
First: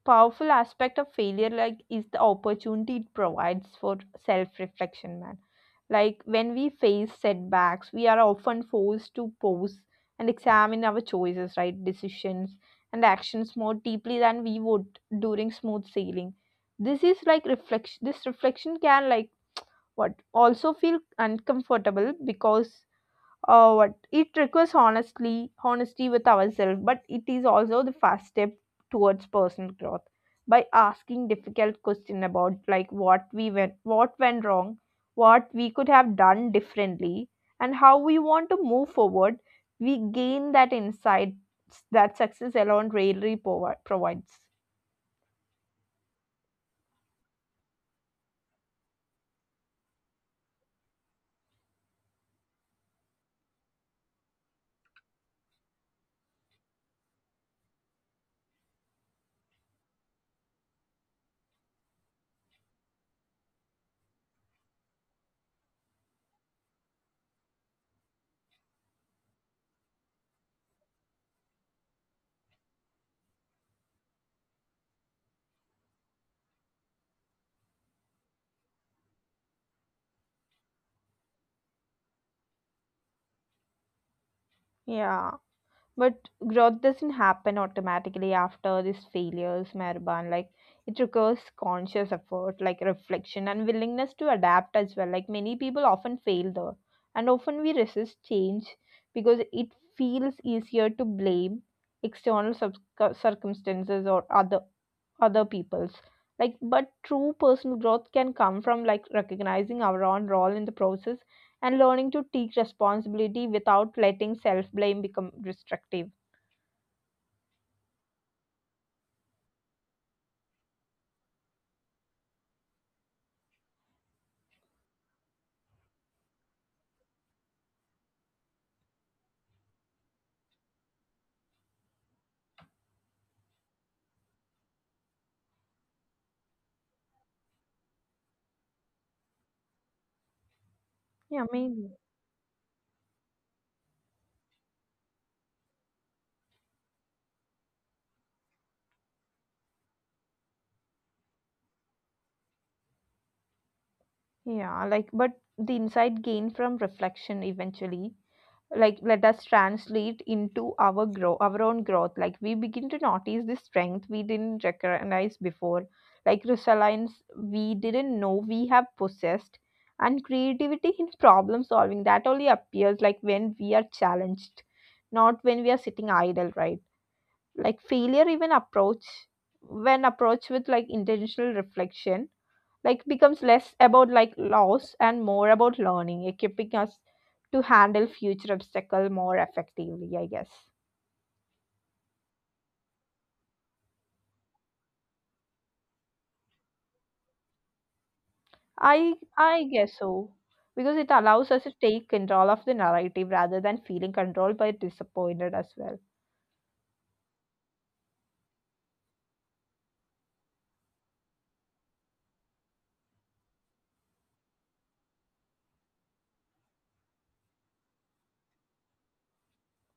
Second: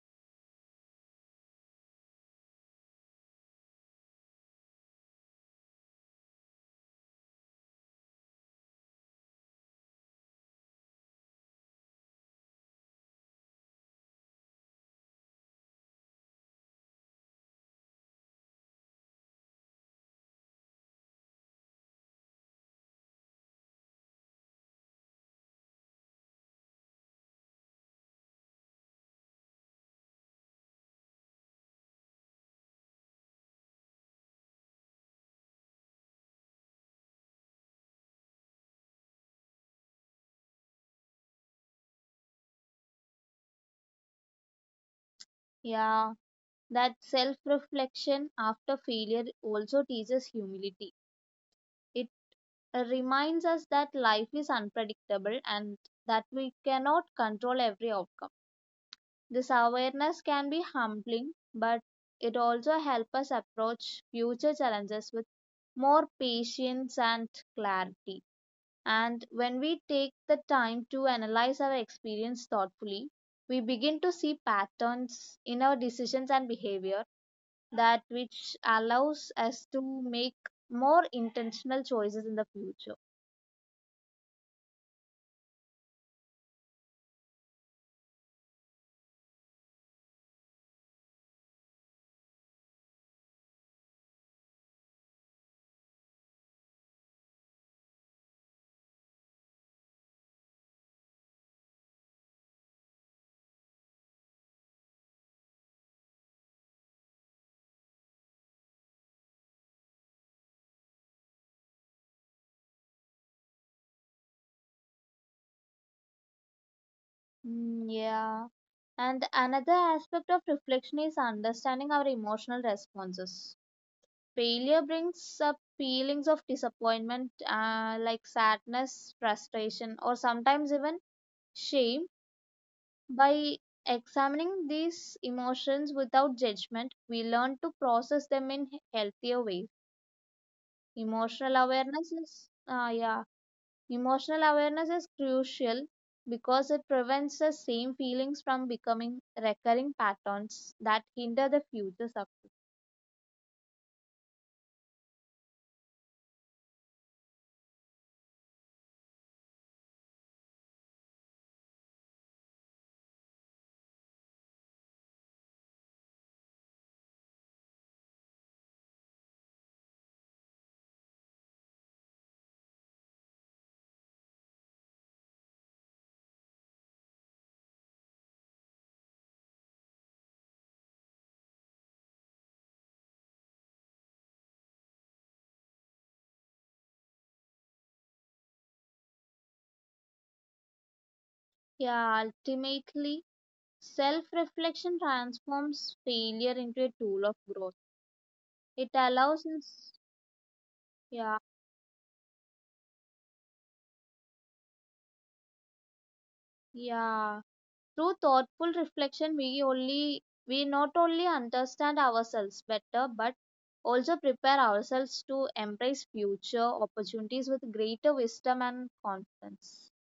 Speaker 1: powerful aspect of failure like is the opportunity it provides for self-reflection, man. Like, when we face setbacks, we are often forced to pause and examine our choices, right? Decisions and actions more deeply than we would during smooth sailing. This is like reflection. This reflection can like what also feel uncomfortable because uh, what it requires honestly honesty with ourselves. But it is also the first step towards personal growth. By asking difficult question about like what we went what went wrong, what we could have done differently, and how we want to move forward, we gain that insight that success alone rarely provi- provides.
Speaker 2: Yeah, that self reflection after failure also teaches humility. It uh, reminds us that life is unpredictable and that we cannot control every outcome. This awareness can be humbling, but it also helps us approach future challenges with more patience and clarity. And when we take the time to analyze our experience thoughtfully, we begin to see patterns in our decisions and behavior that which allows us to make more intentional choices in the future.
Speaker 1: Yeah. But growth doesn't happen automatically after these failures, Mehriban. Like, it requires conscious effort, like reflection and willingness to adapt as well. Like, many people often fail though, and often we resist change because it feels easier to blame external subc- circumstances or other other people's. Like, but true personal growth can come from like recognizing our own role in the process and learning to take responsibility without letting self blame become restrictive.
Speaker 2: Mm, yeah. And another aspect of reflection is understanding our emotional responses. Failure brings up feelings of disappointment, uh, like sadness, frustration, or sometimes even shame. By examining these emotions without judgment, we learn to process them in healthier ways.
Speaker 1: Yeah,
Speaker 2: Emotional
Speaker 1: maybe.
Speaker 2: awareness is uh, yeah, emotional awareness is crucial because it prevents the same feelings from becoming recurring patterns that hinder the future success.
Speaker 1: Yeah, like, but the insight gained from reflection eventually, like, let us translate into our grow, our own growth. Like, we begin to notice the strength we didn't recognize before, like resilience we didn't know we have possessed, and creativity in problem solving that only appears like when we are challenged, not when we are sitting idle, right? Like, failure even approach when approached with like intentional reflection, like becomes less about like loss and more about learning, equipping us to handle future obstacle more effectively, I guess.
Speaker 2: Yeah, ultimately self reflection transforms failure into a tool of growth. It
Speaker 1: I
Speaker 2: allows
Speaker 1: i
Speaker 2: us,
Speaker 1: guess so, because it
Speaker 2: yeah,
Speaker 1: allows us to take control of the narrative rather than feeling controlled by disappointed as well.
Speaker 2: yeah. Through thoughtful reflection, we only we not only understand ourselves better, but also prepare ourselves to embrace future opportunities with greater wisdom and confidence.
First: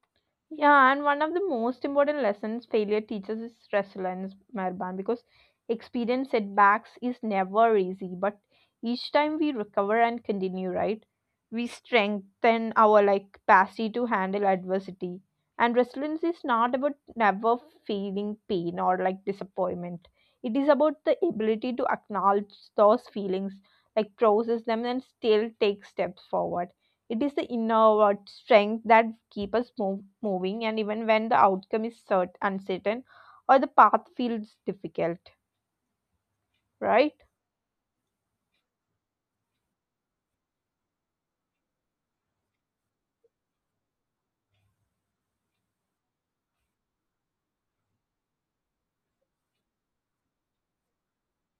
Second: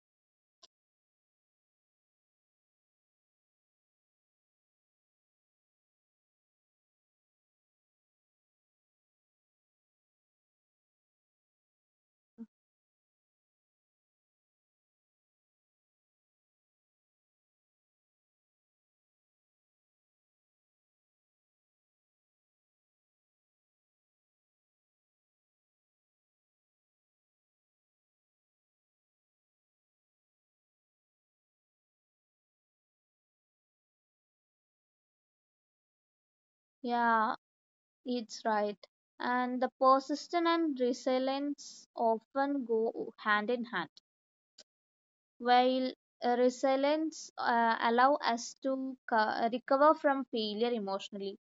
Speaker 1: Yeah, and one of the most important lessons failure teaches is resilience, Marban, because experience setbacks is never easy, but each time we recover and continue, right? We strengthen our like capacity to handle adversity. And resilience is not about never feeling pain or like disappointment. It is about the ability to acknowledge those feelings, like process them and still take steps forward. It is the inward strength that keep us move, moving, and even when the outcome is cert- uncertain or the path feels difficult, right?
Speaker 2: Yeah, it's right. And the persistence and resilience often go hand in hand. While uh, resilience uh, allow us to co- recover from failure emotionally,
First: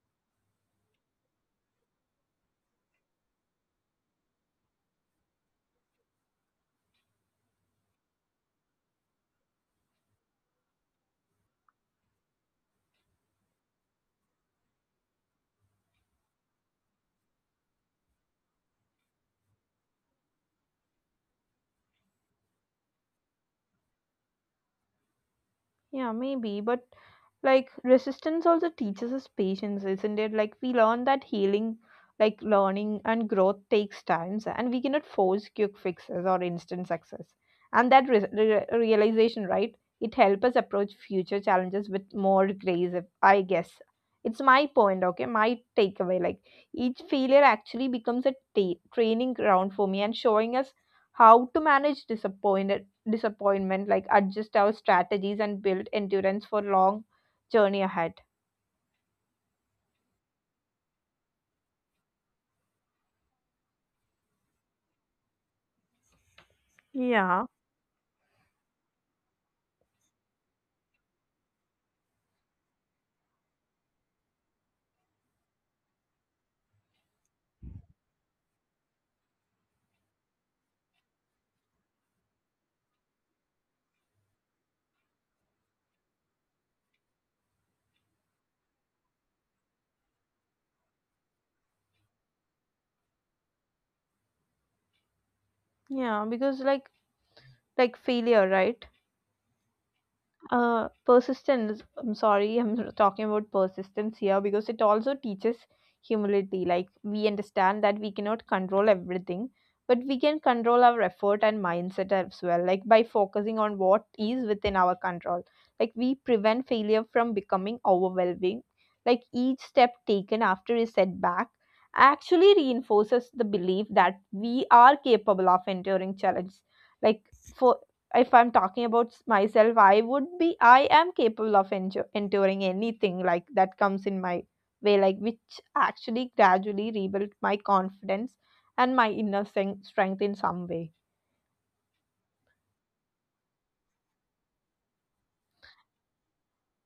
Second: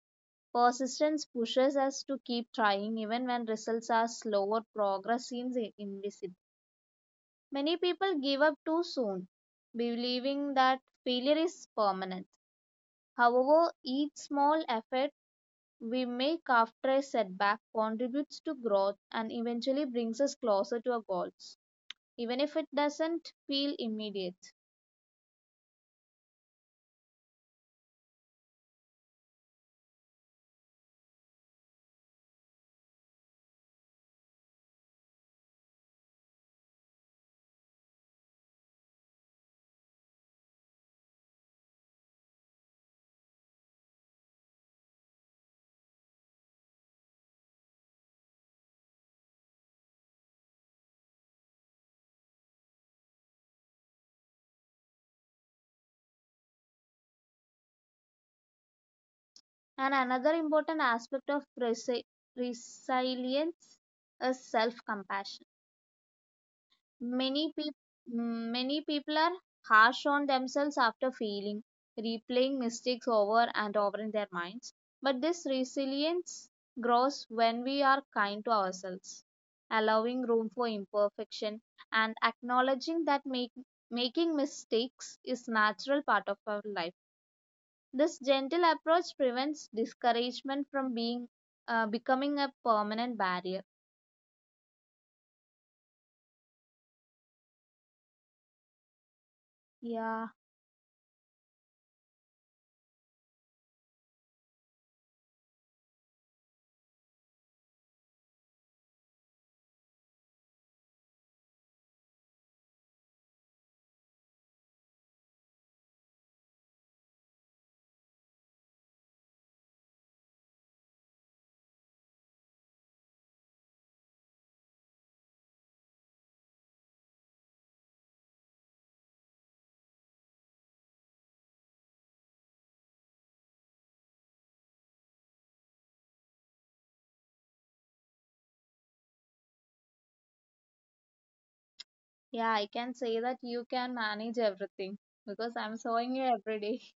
Speaker 2: persistence pushes us to keep trying even when results are slow or progress seems i- invisible. Many people give up too soon, believing that failure is permanent. However, each small effort we make after a setback contributes to growth and eventually brings us closer to our goals, even if it doesn't feel immediate.
Speaker 1: Yeah, maybe, but like resistance also teaches us patience, isn't it? Like, we learn that healing, like learning and growth takes times, and we cannot force quick fixes or instant success. And that re- re- realization, right? It helps us approach future challenges with more grace, if- I guess. It's my point, okay? My takeaway. Like, each failure actually becomes a ta- training ground for me and showing us how to manage disappointment disappointment, like adjust our strategies and build endurance for long journey ahead.
Speaker 2: And another important aspect of resi- resilience is self-compassion. Many
Speaker 1: Yeah.
Speaker 2: people Many people are harsh on themselves after failing, replaying mistakes over and over in their minds. But this resilience grows when we are kind to ourselves, allowing room for imperfection and acknowledging that make, making mistakes is natural part of our life. This gentle approach prevents discouragement from being uh, becoming a permanent barrier.
Speaker 1: Yeah, because like like failure, right?
Speaker 2: Yeah,
Speaker 1: Uh persistence, I'm sorry, I'm talking about persistence here because it also teaches humility. Like we understand that we cannot control everything, but we can control our effort and mindset as well. Like by focusing on what is within our control, like we prevent failure from becoming overwhelming. Like each step taken after a setback actually reinforces the belief that we are capable of enduring challenge. Like for if I'm talking about myself, I would be I am capable of enjo- enduring anything like that comes in my way, like which actually gradually rebuilt my confidence and my inner sen- strength in some way.
Speaker 2: yeah, I can say that you can manage everything because I'm showing you every day.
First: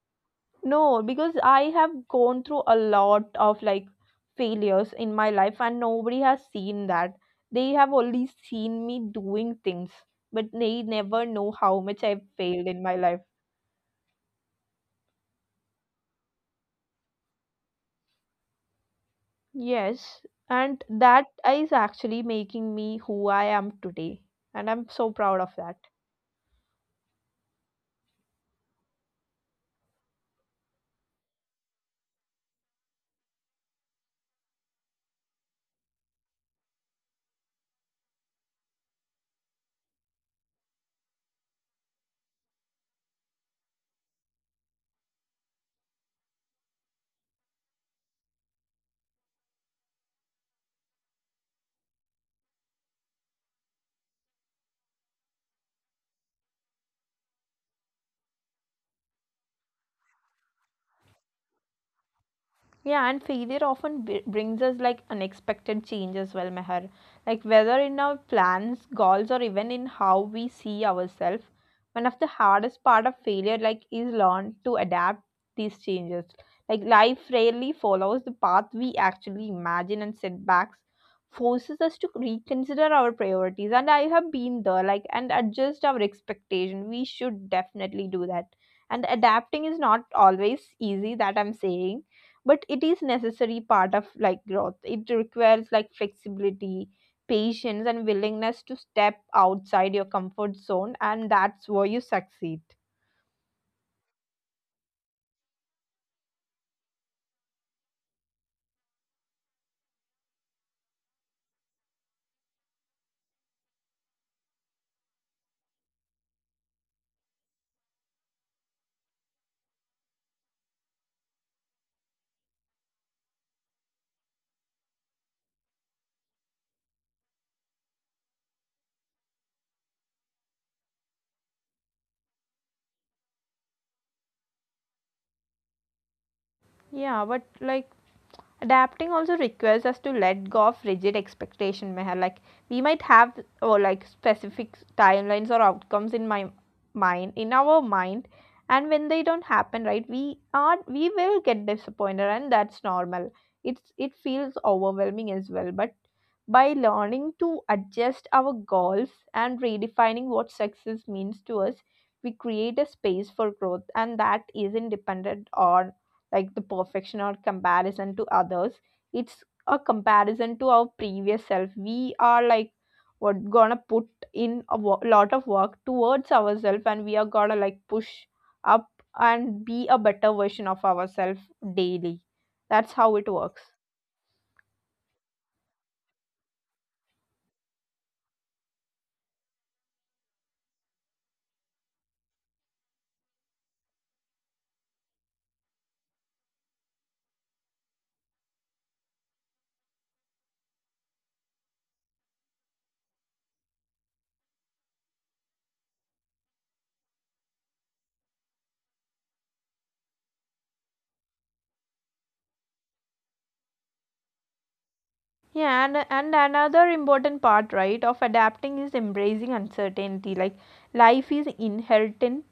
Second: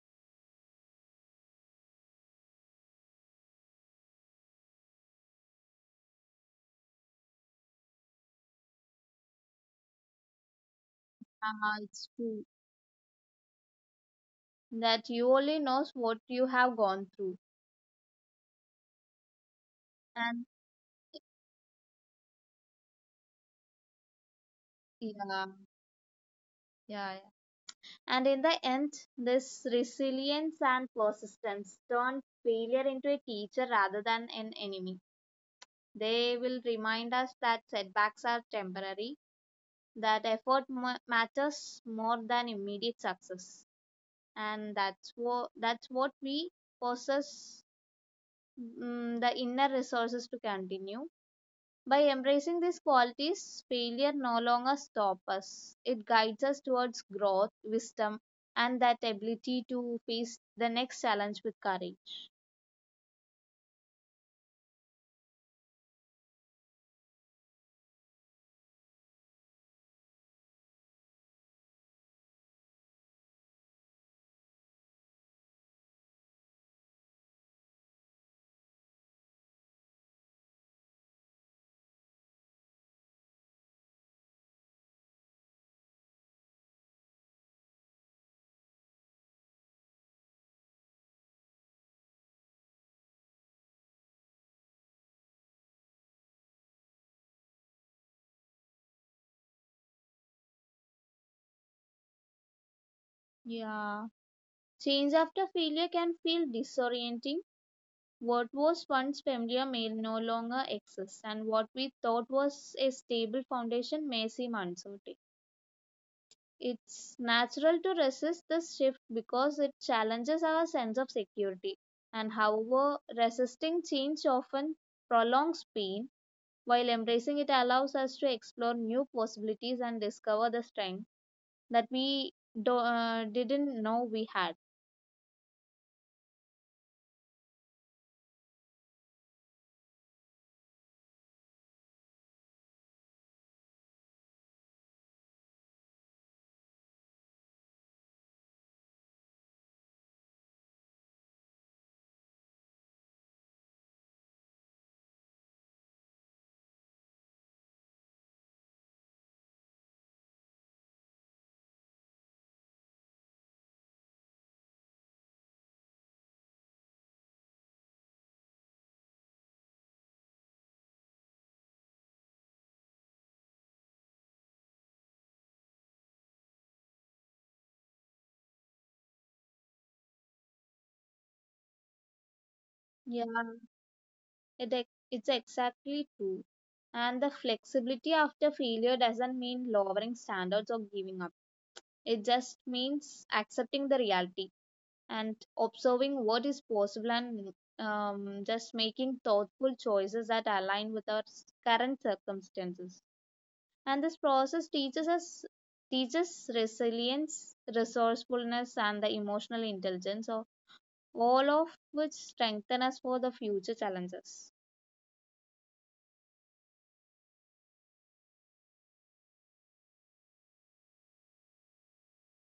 Speaker 1: No, because I have gone through a lot of like failures in my life, and nobody has seen that. They have only seen me doing things, but they never know how
Speaker 2: Uh,
Speaker 1: much
Speaker 2: it's
Speaker 1: I've
Speaker 2: true
Speaker 1: failed in my life.
Speaker 2: that you only knows what you have gone through,
Speaker 1: Yes,
Speaker 2: and
Speaker 1: and that is actually making me who I am today, and I'm so proud of
Speaker 2: yeah,
Speaker 1: that.
Speaker 2: yeah, yeah. And in the end, this resilience and persistence turn failure into a teacher rather than an enemy. They will remind us that setbacks are temporary, that effort ma- matters more than immediate success, and that's what that's what we possess, mm, the inner resources to continue. By embracing these qualities, failure no longer stops us. It guides us towards growth, wisdom, and that ability to face the next challenge with courage.
Speaker 1: Yeah, and failure often b- brings us like unexpected change as well, Meher. Like whether in our plans, goals, or even in how we see ourselves, one of the hardest part of failure like is learn to adapt these changes. Like life rarely follows the path we actually imagine, and setbacks forces us to reconsider our priorities. And I have been there, like and adjust our expectation. We should definitely do that. And adapting is not always easy. That I'm saying, but it is necessary part of like growth. It requires like flexibility, patience and willingness to step outside your comfort zone, and that's where you succeed.
Speaker 2: Yeah, change after failure can feel disorienting. What was once familiar may no longer exist, and what we thought was a stable foundation may seem uncertain. It's natural to resist this shift because it challenges our sense of security, and however, resisting change often prolongs pain, while embracing it allows us to explore new possibilities and discover the strength that we do, uh, didn't know we had.
Speaker 1: Yeah, but like adapting also requires us to let go of rigid expectation, Meher. Like we might have or like specific timelines or outcomes in my mind, in our mind, and when they don't happen, right, we are we will get disappointed, and that's normal. It's it feels overwhelming as well, but by learning to adjust our goals and redefining what success means to us, we create a space for growth, and that isn't dependent on like the perfection or comparison to others. It's a comparison to our previous self. We are like we're gonna put in a wo- lot of work towards ourselves, and we are gonna like push up and be a better version of ourselves daily. That's how it
Speaker 2: Yeah,
Speaker 1: works.
Speaker 2: it, ex- it's exactly true. And the flexibility after failure doesn't mean lowering standards or giving up. It just means accepting the reality and observing what is possible, and um, just making thoughtful choices that align with our s- current circumstances. And this process teaches us teaches resilience, resourcefulness, and the emotional intelligence, all all of which strengthen us for the future challenges.
Speaker 1: Yeah, and, and another important part, right, of adapting is embracing uncertainty. Like life is inherently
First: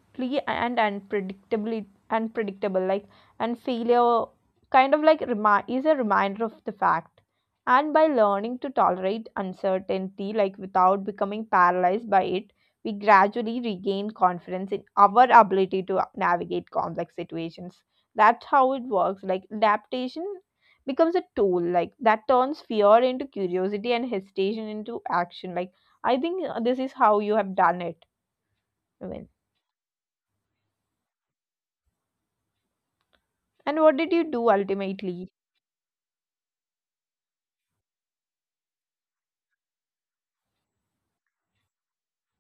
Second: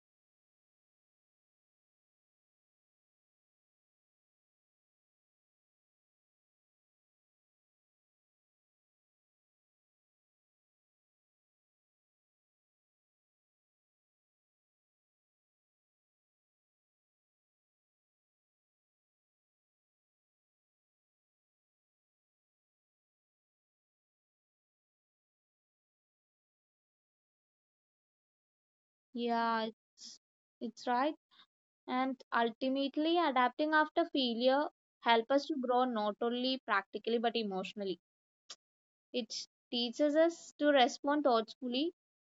Speaker 1: and unpredictably unpredictable. Like and failure kind of like remi- is a reminder of the fact. And by learning to tolerate uncertainty, like without becoming paralyzed by it, we gradually regain confidence in our ability to navigate complex situations. That's how it works. Like adaptation becomes a tool like that turns fear into curiosity and hesitation into action. Like I think uh, this is how you have done it, I mean,
Speaker 2: Yeah, it's, it's right. And ultimately, adapting
Speaker 1: and what
Speaker 2: after
Speaker 1: did you do
Speaker 2: failure help
Speaker 1: ultimately.
Speaker 2: us to grow not only practically but emotionally. It teaches us to respond thoughtfully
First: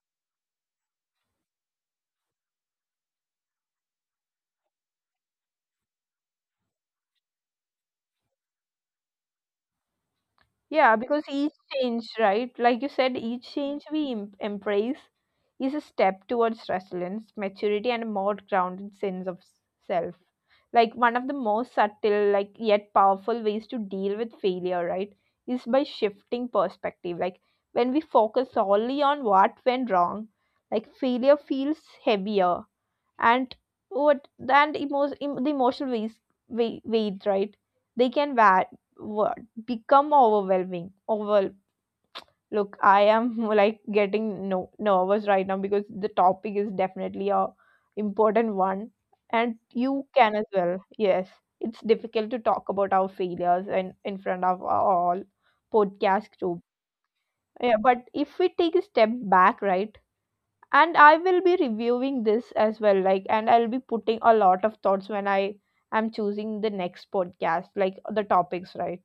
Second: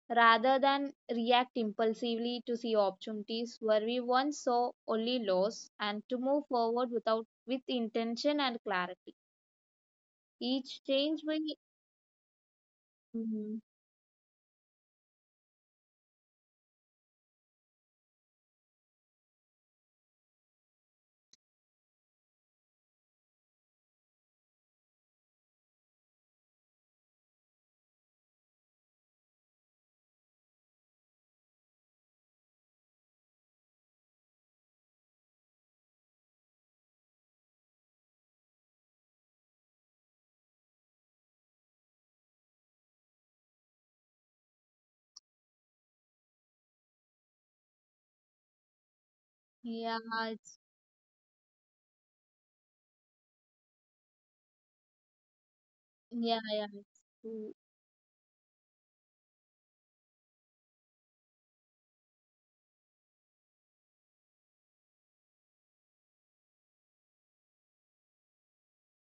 Speaker 2: rather than react impulsively, to see opportunities where we once saw only loss, and to move forward without with intention and clarity. Each
Speaker 1: Yeah,
Speaker 2: change
Speaker 1: because each
Speaker 2: we,
Speaker 1: change, right? Like you said, each
Speaker 2: mhm,
Speaker 1: change we em- embrace is a step towards resilience, maturity, and a more grounded sense of s- self. Like one of the most subtle, like yet powerful ways to deal with failure, right, is by shifting perspective. Like when we focus solely on what went wrong, like failure feels heavier, and what and emo- em- the emotional weight, weight, weight, right, they can va- wa- become overwhelming over. Look, I am like getting no nervous right now because the topic is definitely a important one, and you
Speaker 2: yeah,
Speaker 1: can as
Speaker 2: it's
Speaker 1: well, yes. It's difficult to talk about our failures and in front of all podcast
Speaker 2: yeah,
Speaker 1: group.
Speaker 2: yeah, it's true.
Speaker 1: Yeah, but if we take a step back, right, and I will be reviewing this as well, like and I'll be putting a lot of thoughts when I am choosing the next podcast, like the topics, right,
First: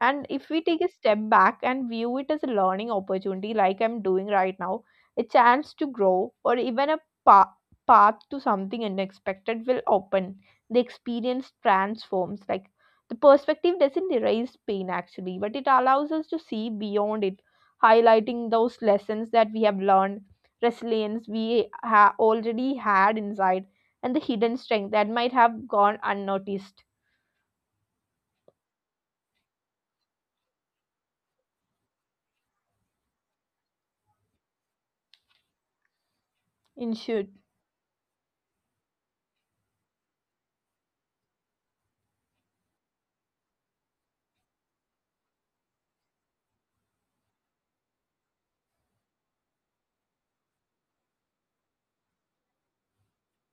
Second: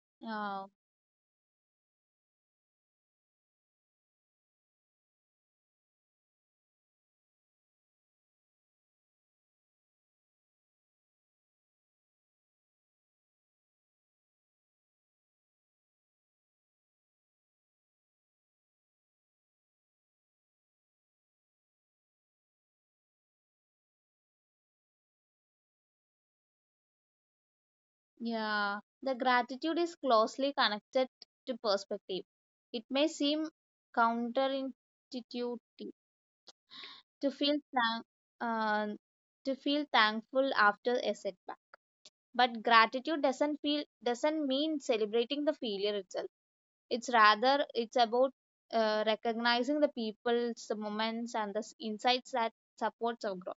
Speaker 1: and if we
Speaker 2: Yeah.
Speaker 1: take a step back and view it as a learning opportunity, like I'm doing right now, a chance to grow or even a pa- path to something unexpected will open. The experience transforms. Like the perspective doesn't erase pain actually, but it allows us to see beyond it, highlighting those lessons that we have learned, resilience we ha- already had inside, and the hidden strength that might have gone unnoticed.
Speaker 2: Yeah, the gratitude is closely connected to perspective. It may seem counterintuitive to
Speaker 1: In short,
Speaker 2: feel thank, uh, to feel thankful after a setback, but gratitude doesn't feel doesn't mean celebrating the failure itself. It's rather it's about uh, recognizing the people's moments and the s- insights that supports our growth.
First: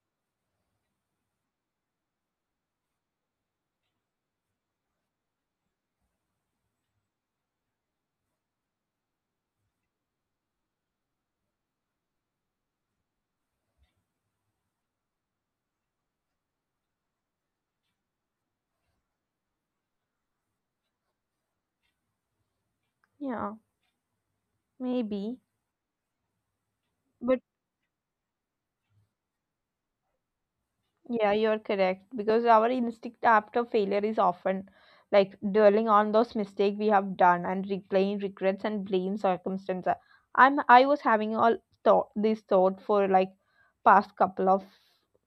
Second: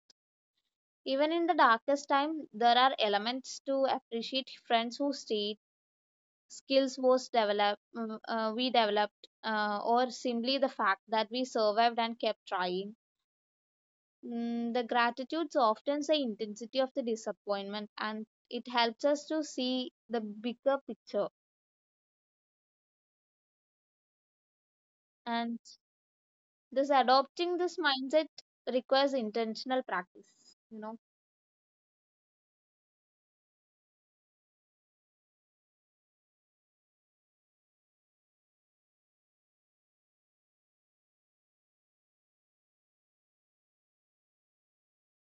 Speaker 2: Even in the darkest time, there are elements to appreciate: friends who stayed, skills was developed, mm, uh, we developed, uh, or simply the fact that we survived and kept trying. Mm, the gratitudes often say intensity of the disappointment, and it helps us to see the bigger picture.
Speaker 1: yeah, maybe.
Speaker 2: And this
Speaker 1: But
Speaker 2: adopting this mindset requires intentional practice, you know.
Speaker 1: yeah, you're correct. Because our instinct after failure is often like dwelling on those mistakes we have done and replaying regrets and blame circumstances. I'm I was having all thought this thought for like past couple of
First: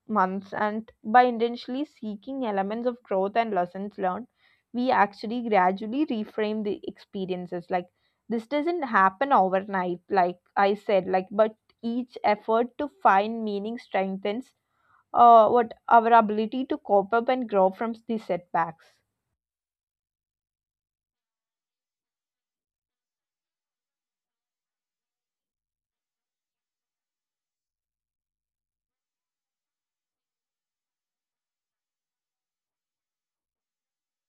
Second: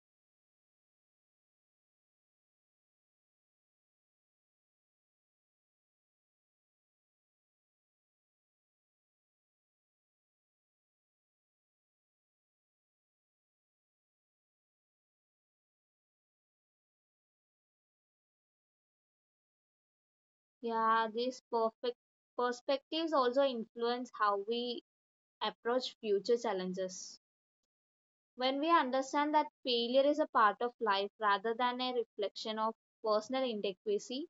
Speaker 1: months, and by intentionally seeking elements of growth and lessons learned, we actually gradually reframe the experiences. Like this doesn't happen overnight, like I said, like but each effort to find meaning strengthens uh, what our ability to cope up and grow from these setbacks.
Speaker 2: Yeah, these perfect perspectives also influence how we approach future challenges. When we understand that failure is a part of life rather than a reflection of personal inadequacy,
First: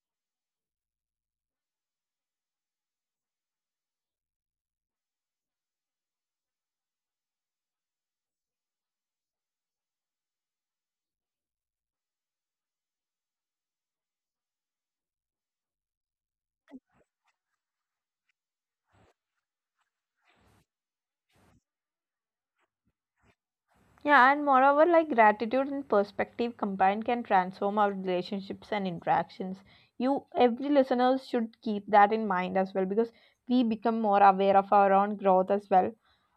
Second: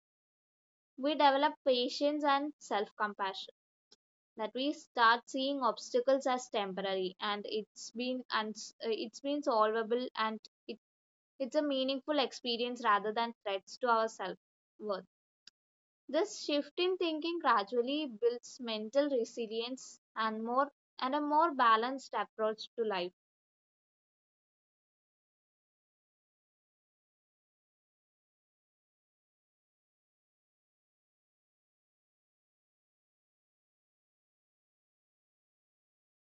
Speaker 2: we develop patience and self compassion. That we start seeing obstacles as temporary and it's been and it's been solvable, and it, it's a meaningful experience rather than threats to our self worth. This shift in thinking gradually builds mental resilience and more and a more balanced approach to life.
Speaker 1: Yeah, and moreover, like gratitude and perspective combined can transform our relationships and interactions. You, every listener, should keep that in mind as well, because we become more aware of our own growth as well,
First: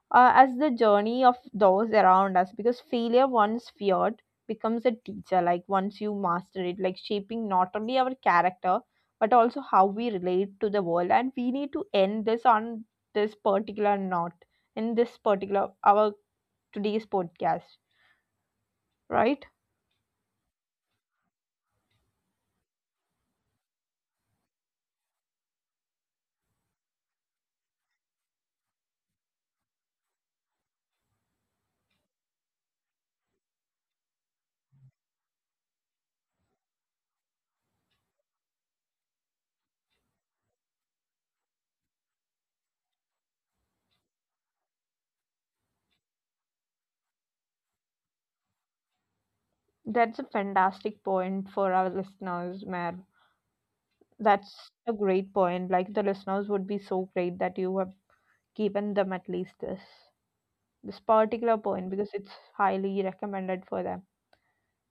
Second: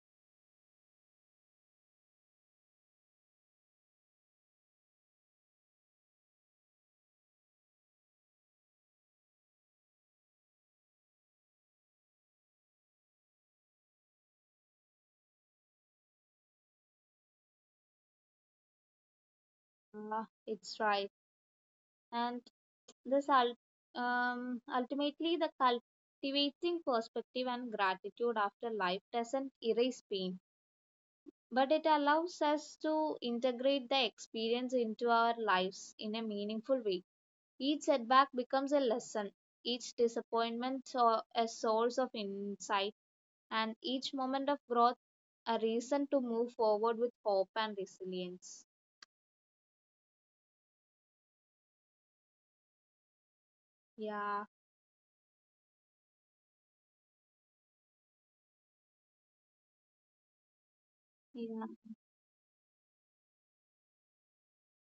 Speaker 1: uh, as the journey of those around us, because failure once feared becomes a teacher like once you master it, like shaping not only our character but also how we relate to the world. And we need to end this on this particular note, in this particular our today's podcast, right.
Speaker 2: Ah, it's right. And This ul- um, ultimately the cultivating perspective and gratitude after life doesn't erase pain, but it allows us to integrate the experience into our lives in a meaningful way. Each setback becomes a lesson, each disappointment so- a source of insight, and each moment of growth a reason to move forward with hope and resilience.
Speaker 1: That's a fantastic point for our listeners, man.
Speaker 2: Yeah,
Speaker 1: That's a great point. Like the listeners would be so great that you have given them at least this this particular
Speaker 2: yeah.
Speaker 1: point,
Speaker 2: I
Speaker 1: because it's highly recommended for them.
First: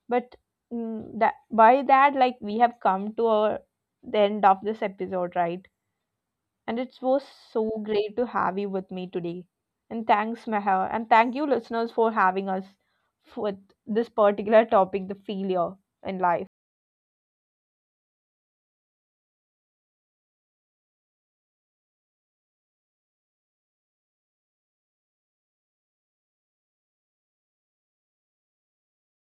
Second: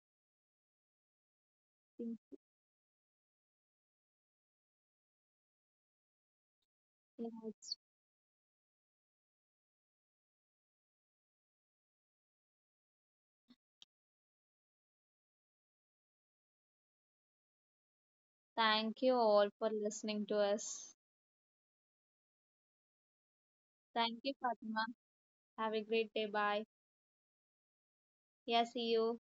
Speaker 1: But mm, that by that like
Speaker 2: think-
Speaker 1: we have come to our, the end of this episode, right, and it was
Speaker 2: yeah,
Speaker 1: so
Speaker 2: it's-
Speaker 1: great to have you with me today. And thanks, Meher, and thank you listeners for having us with this particular topic, the failure in life.
Speaker 2: thank you all for listening to us. Thank you, Fatima. Have a great day. Bye. Yeah, see you.